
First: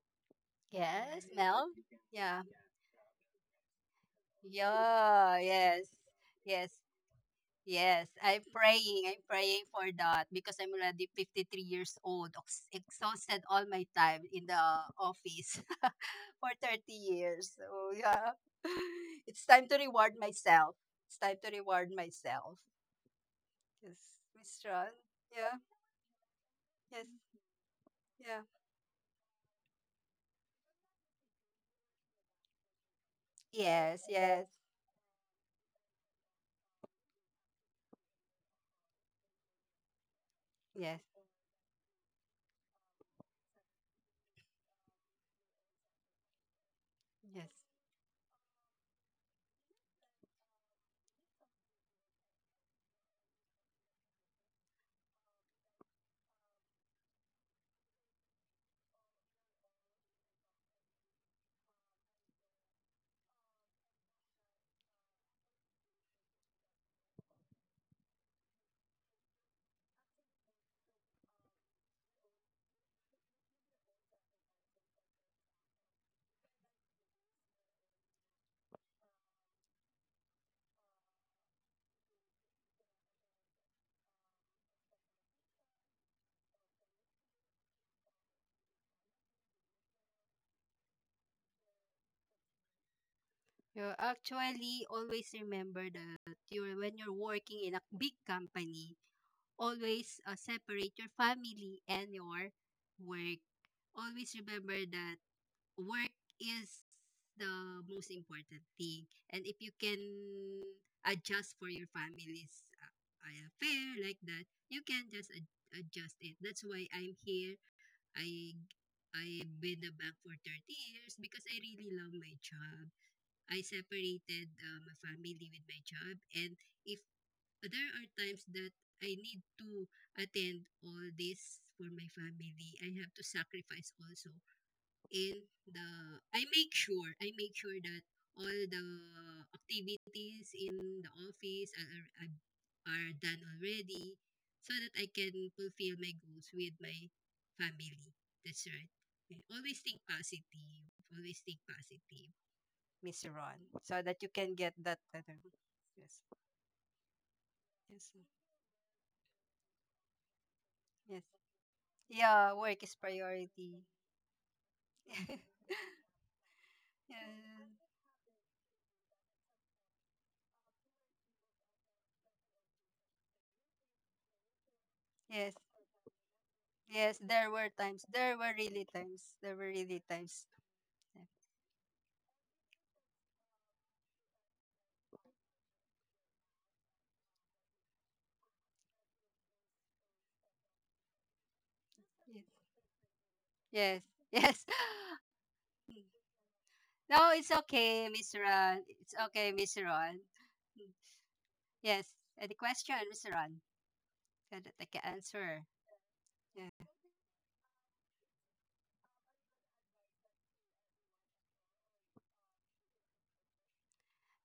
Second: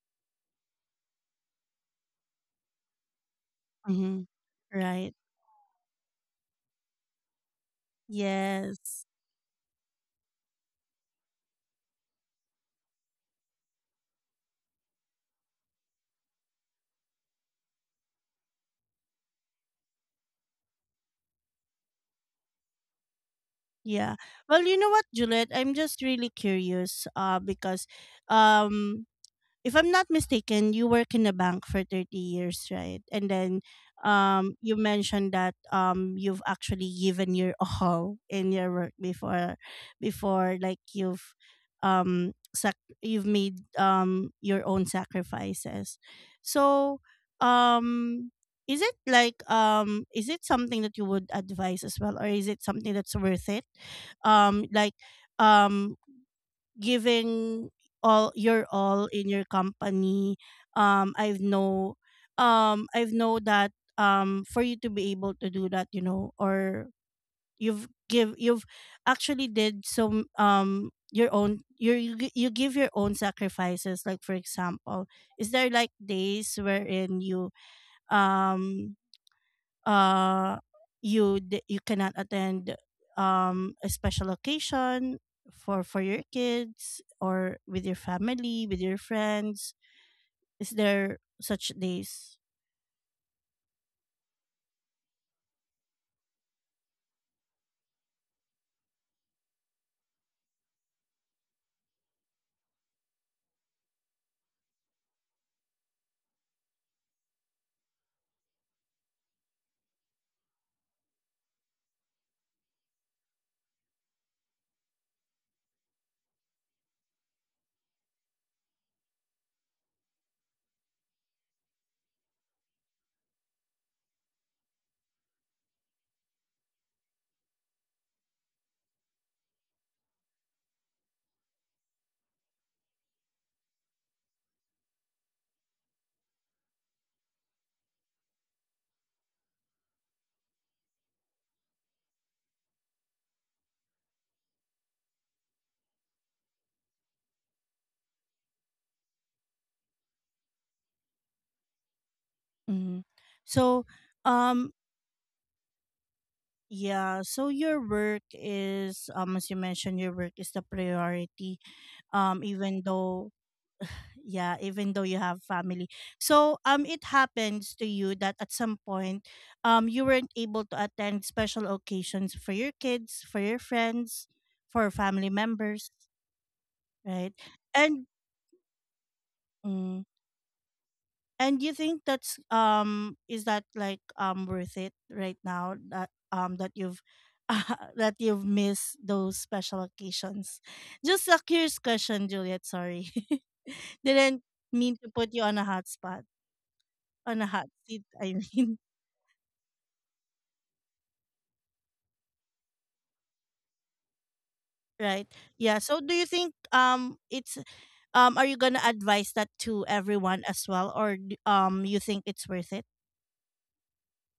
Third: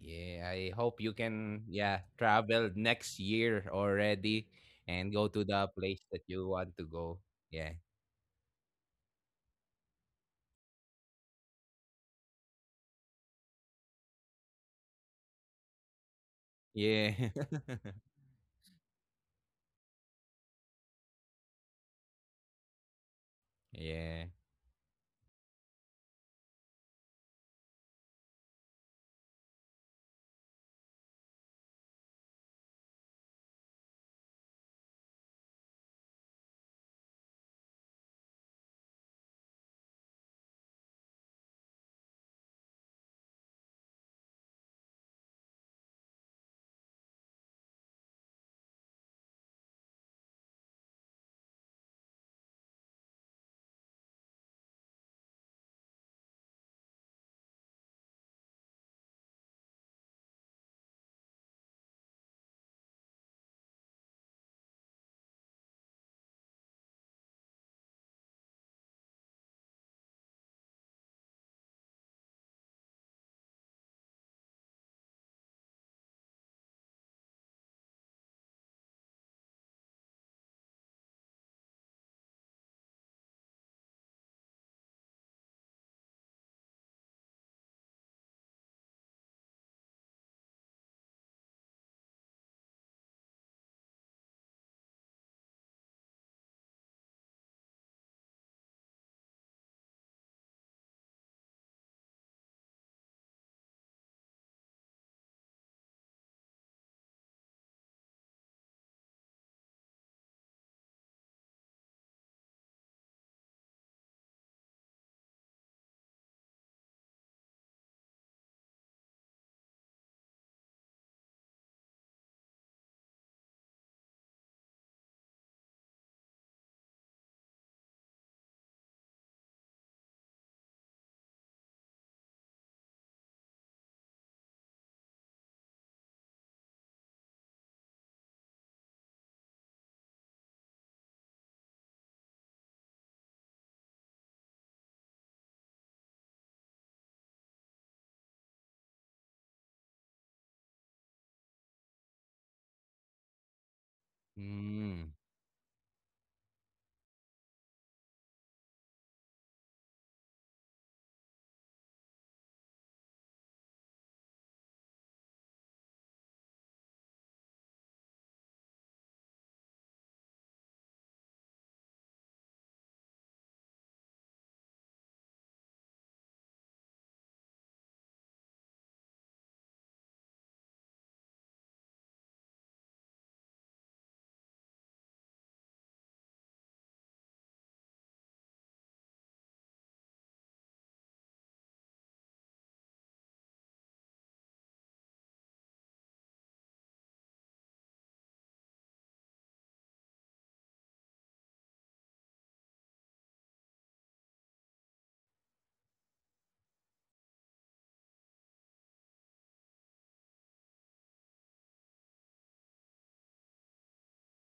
S3: Yeah, I hope you
S2: Yes,
S3: can,
S2: Mel?
S3: yeah,
S2: Yeah.
S3: travel next year
S1: Mhm.
S3: already and
S1: Right.
S3: go
S2: Yeah,
S3: to the
S2: yes.
S3: place that you
S2: Yes.
S3: want to go. Yeah.
S2: Yes, I'm
S1: Yes.
S2: praying. I'm praying for that because I'm already 53 years old, exhausted all my time in the office for 30
S3: Yeah.
S2: years. So, yeah, it's time to reward myself. It's time to reward myself.
S1: Yeah.
S2: Yes,
S3: Yeah.
S2: Miss
S1: Well, you
S2: Ron.
S1: know what, Juliet?
S2: Yeah,
S1: I'm just really curious,
S2: yes,
S1: uh, because
S2: yeah.
S1: um if I'm not mistaken, you work in a bank for 30 years, right? And then
S2: Yes, yes,
S1: you mentioned that you've actually given your all in your work before, like
S2: yes,
S1: you've you've made your own sacrifices. So,
S2: yes.
S1: um, is it like is it something that you would advise as well, or is it something that's worth it? Like um giving all your all in your company. Um I've know I've know that for you to be able to do that, you know, or you've actually did some, your own, you give your own sacrifices. Like, for example, is there like days wherein you um uh you cannot attend a special occasion for your kids, or with your family, with your friends? Is there such days?
S2: You actually always remember that you're when you're working in a big company, always separate your family and your work. Always remember that work is the most important thing. And if you can adjust for your family's affair like that, you can just adjust it. That's why I'm here. I I've been a bank for 30 years because I really love my job. I separated my family with my job. And if, but there are times that I need to attend all this for my family. I have to sacrifice also. In the, I make sure that all the activities in the office are done already, so that I can fulfill my goals with my family. That's right. Okay. Always think positive. Always think positive,
S1: Hmm.
S2: Miss Ron,
S1: So
S2: so that you can get
S1: um
S2: that
S3: Mm,
S2: better. Yes.
S1: yeah, so your
S2: Yes.
S1: work is, as you mentioned, your work is the
S2: Yes.
S1: priority,
S2: Yeah, work
S1: even
S2: is
S1: though
S2: priority.
S1: yeah even though you have family. So it
S2: Yeah.
S1: happens to you that at some point you weren't able to attend special occasions for your kids, for your friends, for family
S2: Yes.
S1: members.
S2: Yes,
S1: Right.
S2: there were times.
S1: And
S2: There were really times. There were really
S1: mm,
S2: times.
S1: and you think that's, is that like worth it right now that that you've that you've missed those special occasions? Just a curious question,
S2: Yeah,
S1: Juliet, sorry.
S2: yes.
S1: Didn't
S2: Yes. Yes.
S1: mean to put you on a hot spot,
S2: No,
S1: on
S2: it's
S1: a hot
S2: okay,
S1: seat,
S2: Miss
S1: I
S2: Ron.
S1: mean.
S2: It's okay, Miss Ron. Mm. Yes. Any question, Miss Ron? That I can
S1: Right.
S2: answer.
S1: Yeah, so do you think
S2: Yeah.
S1: it's, are you gonna advise that to everyone as well, or you think it's worth it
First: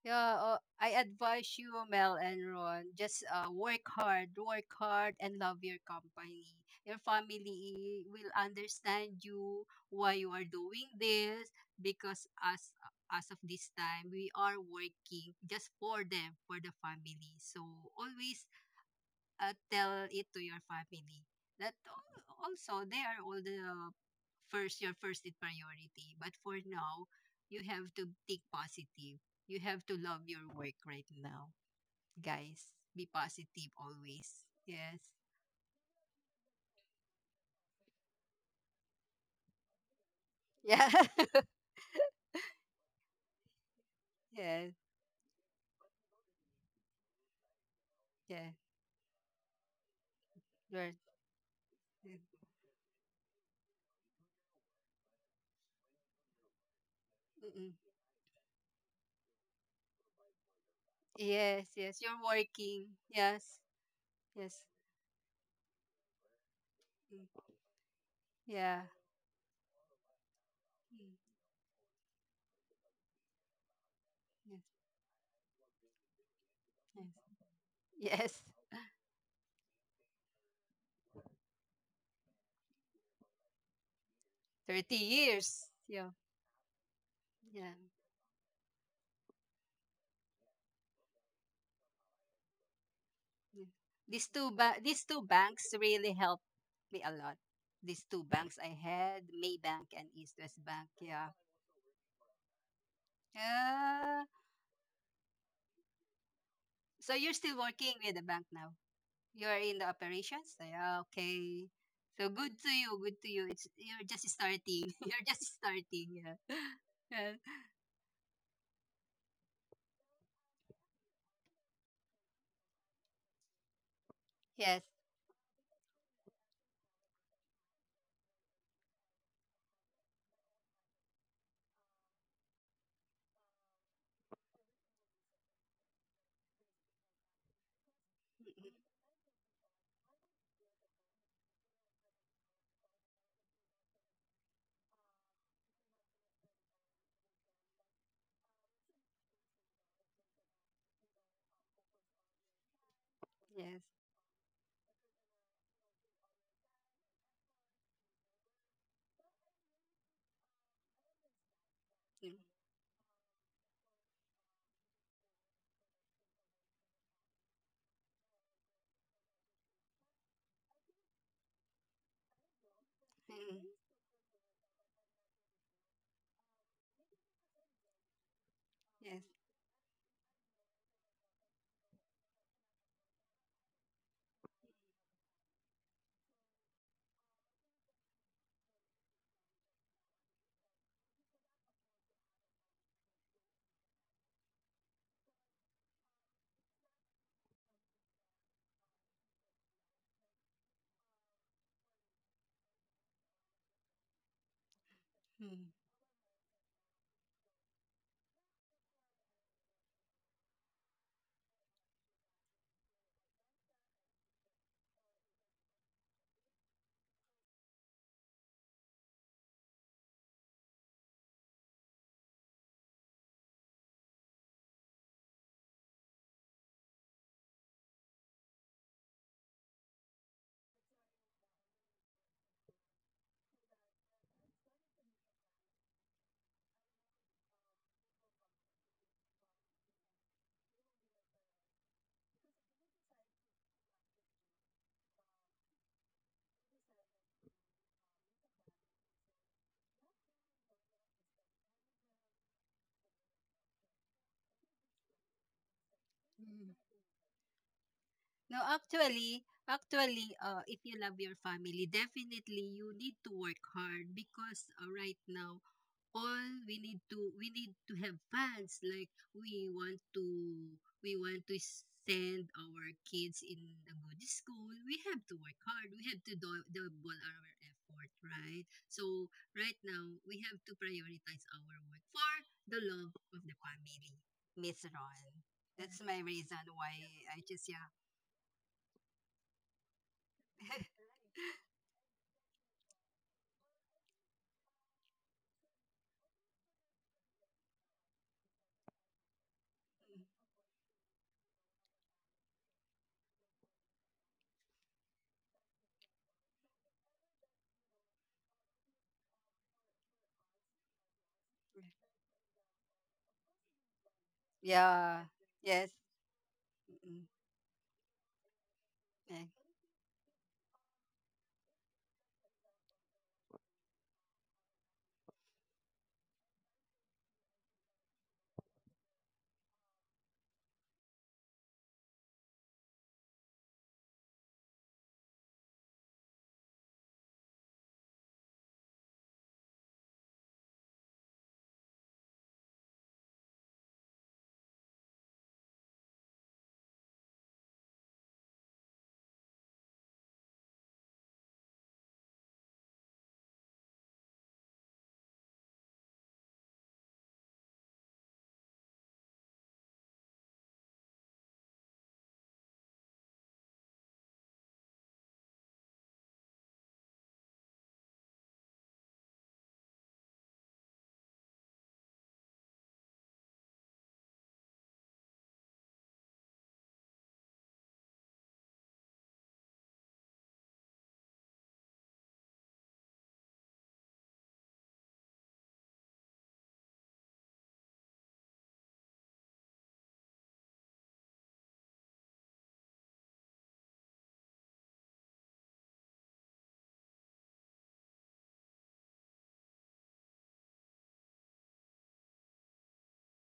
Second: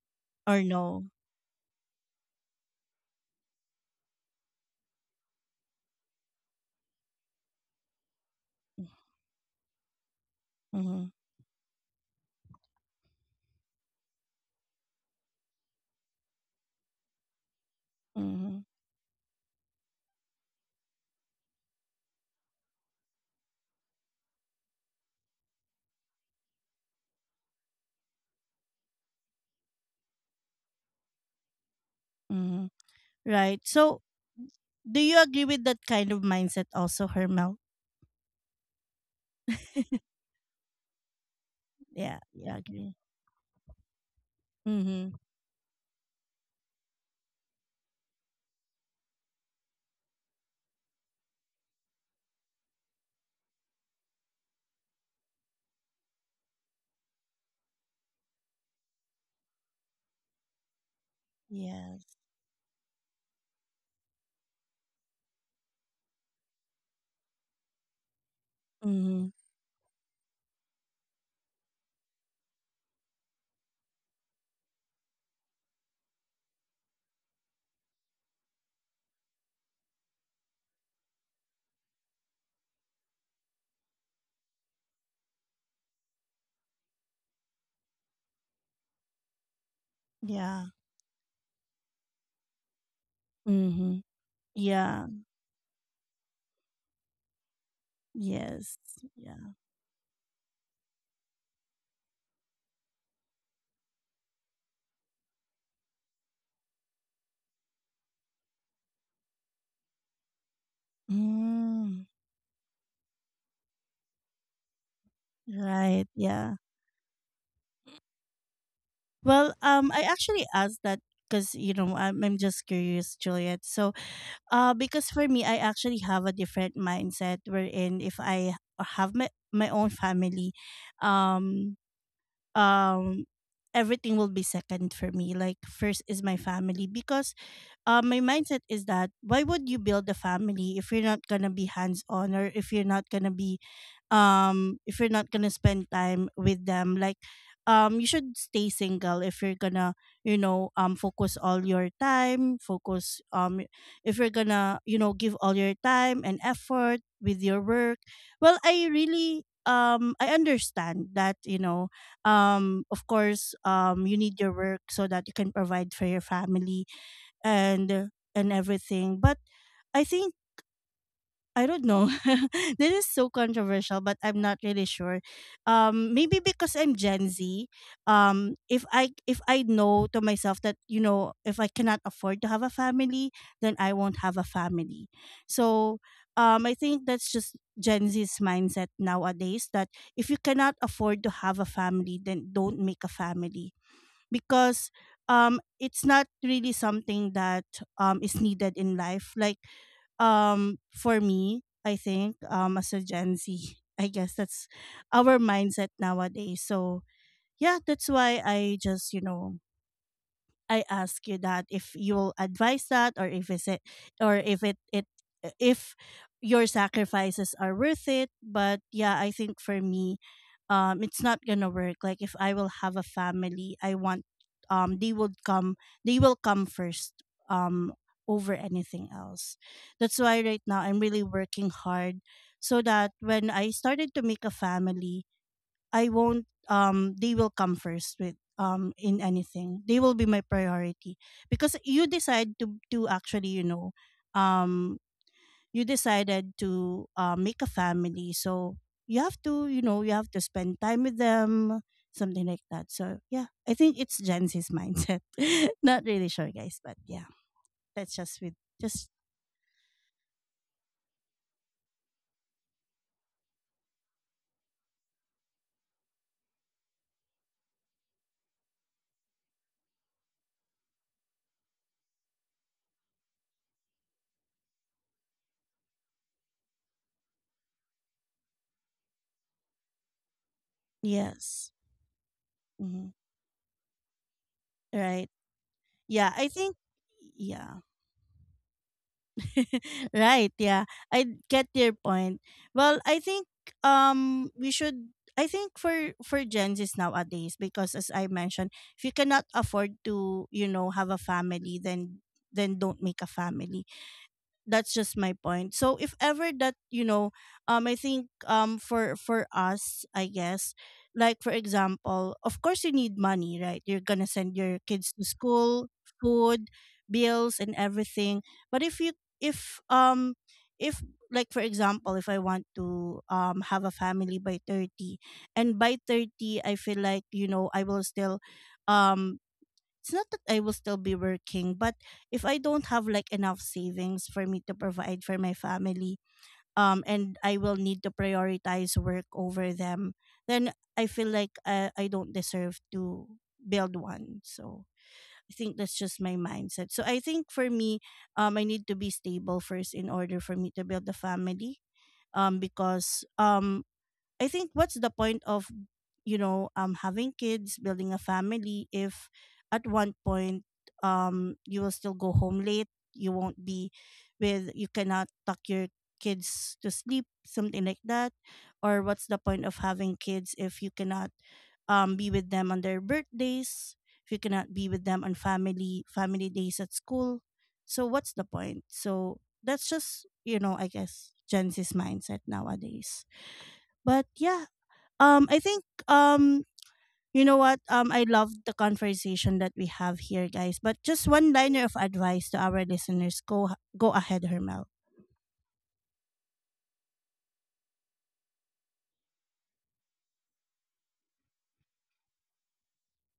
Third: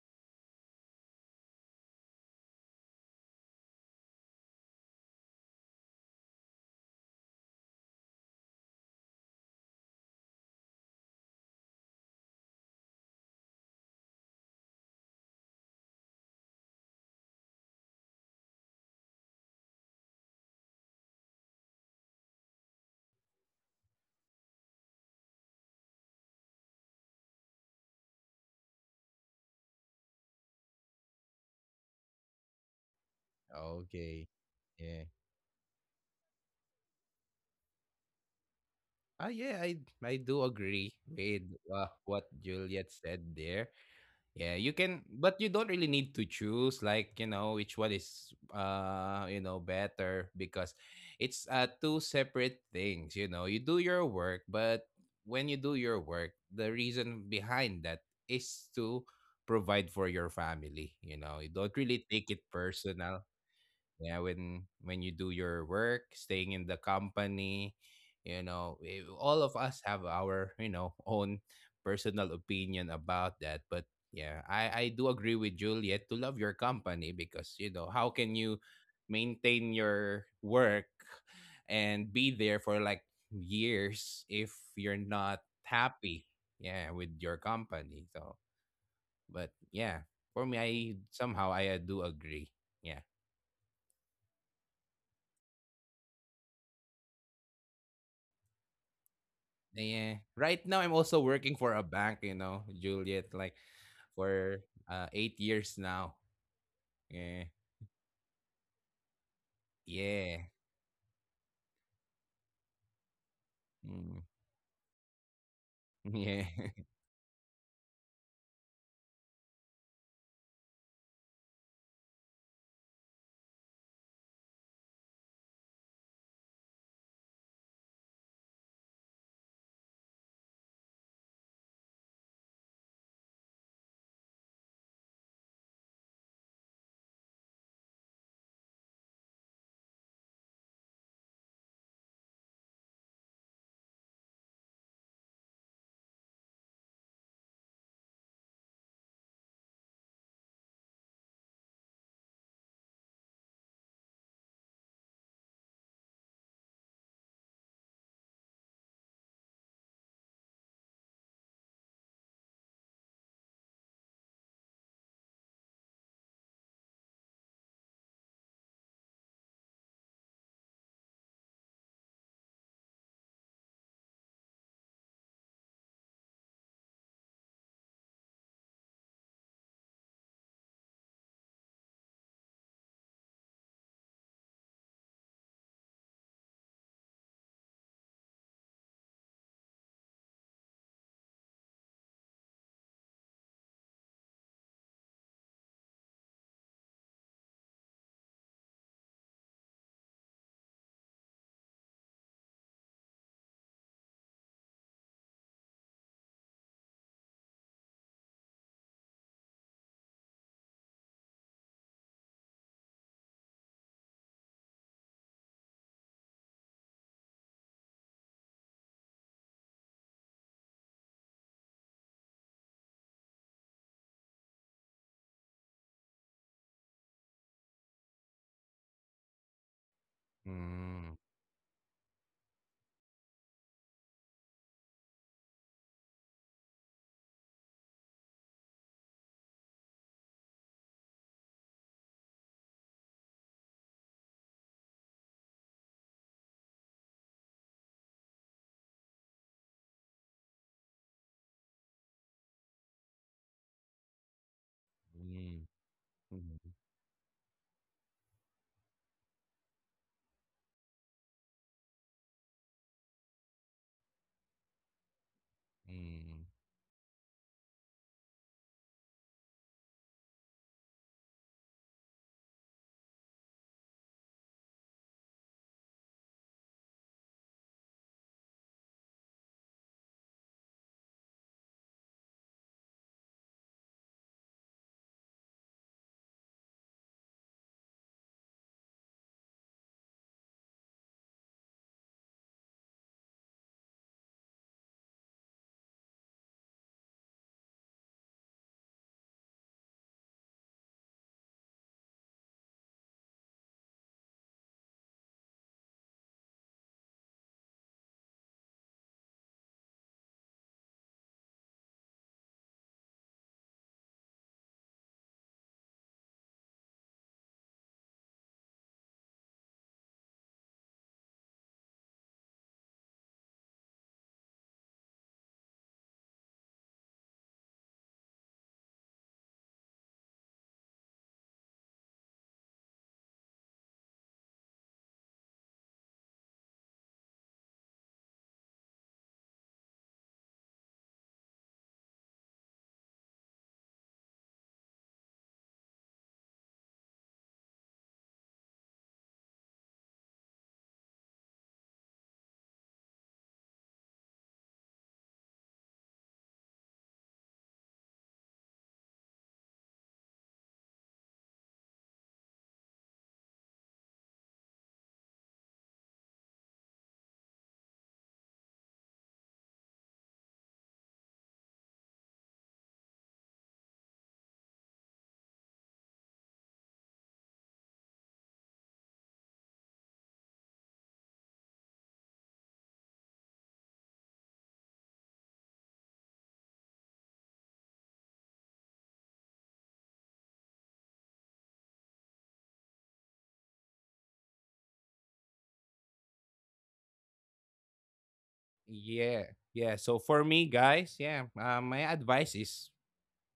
S2: Yeah,
S1: or
S2: I
S1: no?
S2: advise you, Mel and Ron, just work hard, and love your company. Your family will understand you why you are doing
S1: Mm-hmm.
S2: this, because as of this time, we are working just for them, for the family. So always
S1: Mm-hmm.
S2: tell it to your family that also they are all the first, your first in priority. But for now, you have to think positive, you have to love your work right now,
S1: Mm-hmm.
S2: guys. Be
S1: Right.
S2: positive
S1: So
S3: okay.
S2: always. Yes,
S1: do
S3: Yeah.
S1: you agree with that kind of mindset also, Hermel?
S3: Ah, yeah, I do
S2: yeah.
S3: agree with
S1: Yeah,
S3: what
S1: yeah, I
S3: Juliet
S1: agree.
S3: said there. Yeah, you
S2: Yes,
S3: can,
S1: Mm-hmm.
S3: but you don't really need to choose like, which one is
S2: yes,
S3: better, because
S2: you're,
S3: it's two separate things. You know, you do your work, but when you do your work, the reason
S2: mm-mm.
S3: behind that is to provide for your family. You know, you don't
S2: Yes,
S3: really
S2: yes,
S1: Yes.
S2: you're
S3: take it
S2: working.
S3: personal,
S2: Yes,
S3: yeah, when
S2: yes.
S3: when you do your work staying in the
S2: Mm.
S3: company,
S2: Yeah.
S3: all
S1: Mm-hmm.
S3: of us have our,
S2: Mm.
S3: own personal opinion about that. But yeah,
S2: Yes,
S3: I do agree with Juliet to love your company, because how can
S2: yes,
S3: you
S2: yes.
S3: maintain your work and be there for like years if
S2: 30
S3: you're not
S2: years. Yeah,
S3: happy, yeah, with your
S2: yeah.
S3: company? So but yeah, for me,
S1: Yeah.
S3: I do agree, yeah.
S2: Yeah.
S1: Mm-hmm.
S2: These two these
S1: Yeah.
S2: two banks really helped me a lot. These two banks I
S1: Yes.
S2: had,
S1: Yeah.
S2: Maybank and
S3: Yeah.
S2: East West
S3: Right now,
S2: Bank.
S3: I'm also
S2: Yeah.
S3: working for a bank, Juliet, like
S2: Uh,
S3: for 8 years now.
S2: so you're
S3: Yeah.
S2: still working with the bank now. You're in the
S3: Yeah.
S2: operations. Yeah. Okay.
S1: Mm,
S2: So good to you. Good to you. It's you're
S3: Mm.
S2: just starting. You're just starting.
S1: right.
S3: Yeah.
S2: Yeah.
S1: Yeah. Well, I actually asked that because, you know, I'm just curious, Juliet. So,
S2: Yeah.
S1: because for me, I actually have a different mindset wherein if I have my own family, um, um, everything will be second for me. Like first is my family, because my mindset is that why would you build a family if you're not gonna be hands on, or if you're not gonna be if you're not gonna spend time with them? Like you should stay single if you're gonna, you know, focus all your time focus
S2: Yes.
S1: if you're gonna, you know, give all your time and effort with your work. Well, I really I understand that, you know,
S2: Yes.
S1: of course you need your work so that you can provide for your family and everything. But I think I don't know. This is so
S2: Mm. Mm.
S1: controversial, but I'm not really sure. Maybe because I'm Gen Z.
S2: Yes.
S1: If I know to myself that, you know, if I cannot afford to have a family, then I won't have a family. So I think that's just Gen Z's mindset nowadays, that if you cannot afford to have a family, then don't make a family, because it's not really something that is needed in life. Like for me, I think, as a Gen Z, I guess that's our
S2: Mm.
S1: mindset nowadays. So yeah, that's why I just, you know, I ask you that, if you'll advise that, or if is it, or if it it if your sacrifices are worth it. But yeah, I think for me, it's not gonna work. Like if I will have a family, I want um they would come they will come first um over anything else. That's why right now I'm
S3: Mm.
S1: really working hard, so that when I started to make a family, I won't they will come first with in anything. They will be my priority, because you decide to actually, you know, um you decided to make a family. So you have to, you know, you have to spend time with them, something like that. So yeah, I think it's Gen Z's mindset.
S3: Mm.
S1: Not really
S3: Mm.
S1: sure, guys, but yeah. That's just with
S2: No,
S1: just
S2: actually, actually, if you love your family, definitely you need to work hard, because right now
S3: Mm.
S2: all we need to have funds. Like we want to send our kids in a good school. We have to work hard. We have to do, double our effort, right? So right now we have to prioritize our
S1: yes.
S2: work for the
S1: Hmm.
S2: love of the family, Miss
S1: Right.
S2: Ron. That's my
S1: Yeah, I
S2: reason
S1: think
S2: why I just
S1: yeah.
S2: yeah.
S1: Right, yeah. I get your point. Well, I think we should I think for Gen Z's nowadays, because as I mentioned, if you cannot afford to, you know, have a family, then don't make a family. That's just my point. So if ever that, you know, I think, for us, I guess, like, for example, of course you need money, right? You're gonna send your kids
S2: Yeah.
S1: to
S2: Yes.
S1: school, food,
S2: Mm, mm,
S1: bills, and everything. But if you
S2: yeah.
S1: if um if like, for example, if I want to have a family by 30, and by 30 I feel like, you know, I will still um it's not that I will still be working, but if I don't have like enough savings for me to provide for my family, and I will need to prioritize work over them, then I feel like I don't deserve to build one. So I think that's just my mindset. So I think for me, I need to be stable first in order for me to build a family. Because I think what's the point of, you know, having kids, building a family, if at one point you will still go home late, you won't be with you cannot tuck your kids to sleep, something like that. Or what's the point of having kids if you cannot be with them on their birthdays, if you cannot be with them on family days at school. So what's the point? So that's just, you know, I guess Gen Z's mindset nowadays. But yeah, I think, um, you know what? I love the conversation that we have here, guys. But just one liner of advice to our listeners: go ahead, Hermel.
S3: Yeah. Yeah. So for me, guys, yeah, my advice is,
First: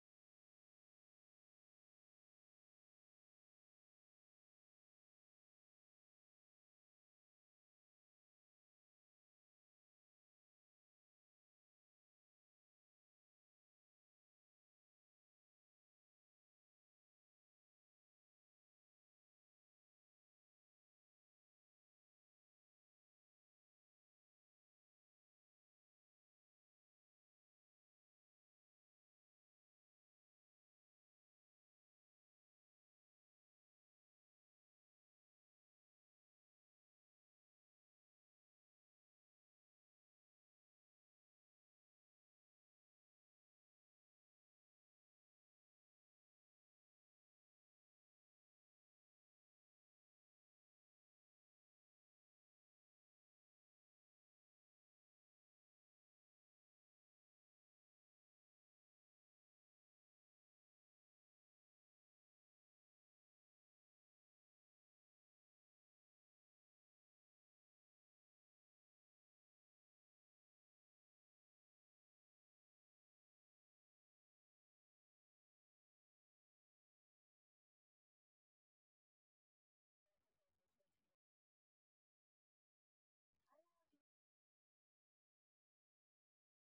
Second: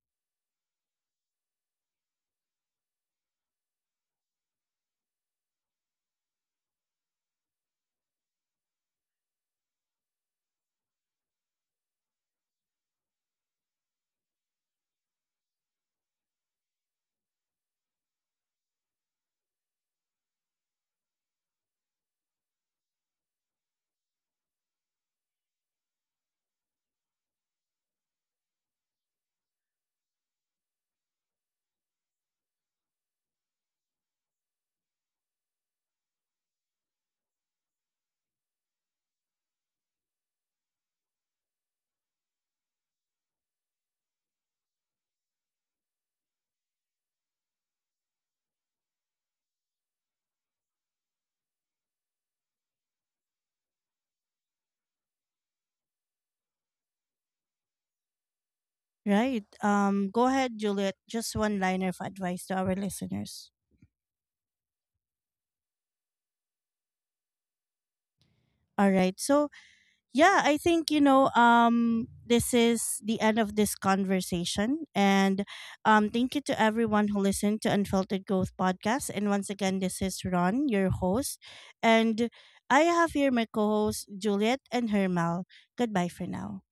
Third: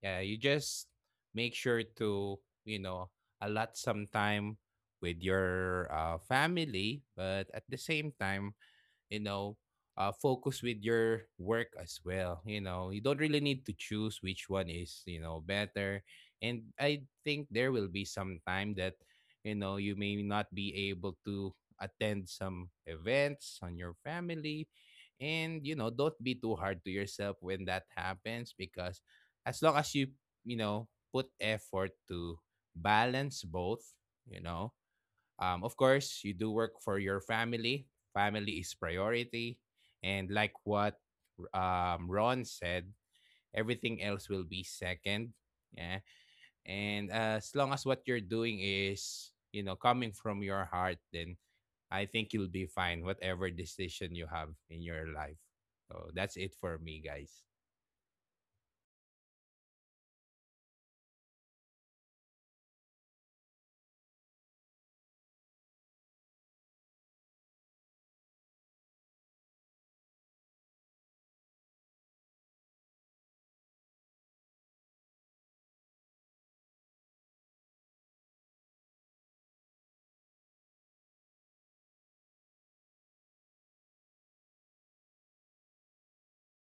S3: yeah, you just make sure to, you know, allot some time with your family, but at the same time, you know focus with your work as well. You know you don't really need to choose which one is, better. And I think there will be some time that, you may not be able to attend some events on your family, and, don't be too hard to yourself when that happens, because as long as you, you know put effort to balance both, you know of course, you do work for your family. Family is priority. And like what Ron said, everything else will be second. Yeah. And as long as what you're doing is, you know, coming from your heart, then I think you'll be fine, whatever decision you have in your life. So that's it for me, guys.
S1: Right. Go ahead, Juliet. Just one liner of advice to our listeners. All right. So yeah, I think, you know, this is the end of this conversation, and thank you to everyone who listened to Unfiltered Growth Podcast. And once again, this is Ron, your host, and I have here my co-host Juliet and Hermel. Goodbye for now.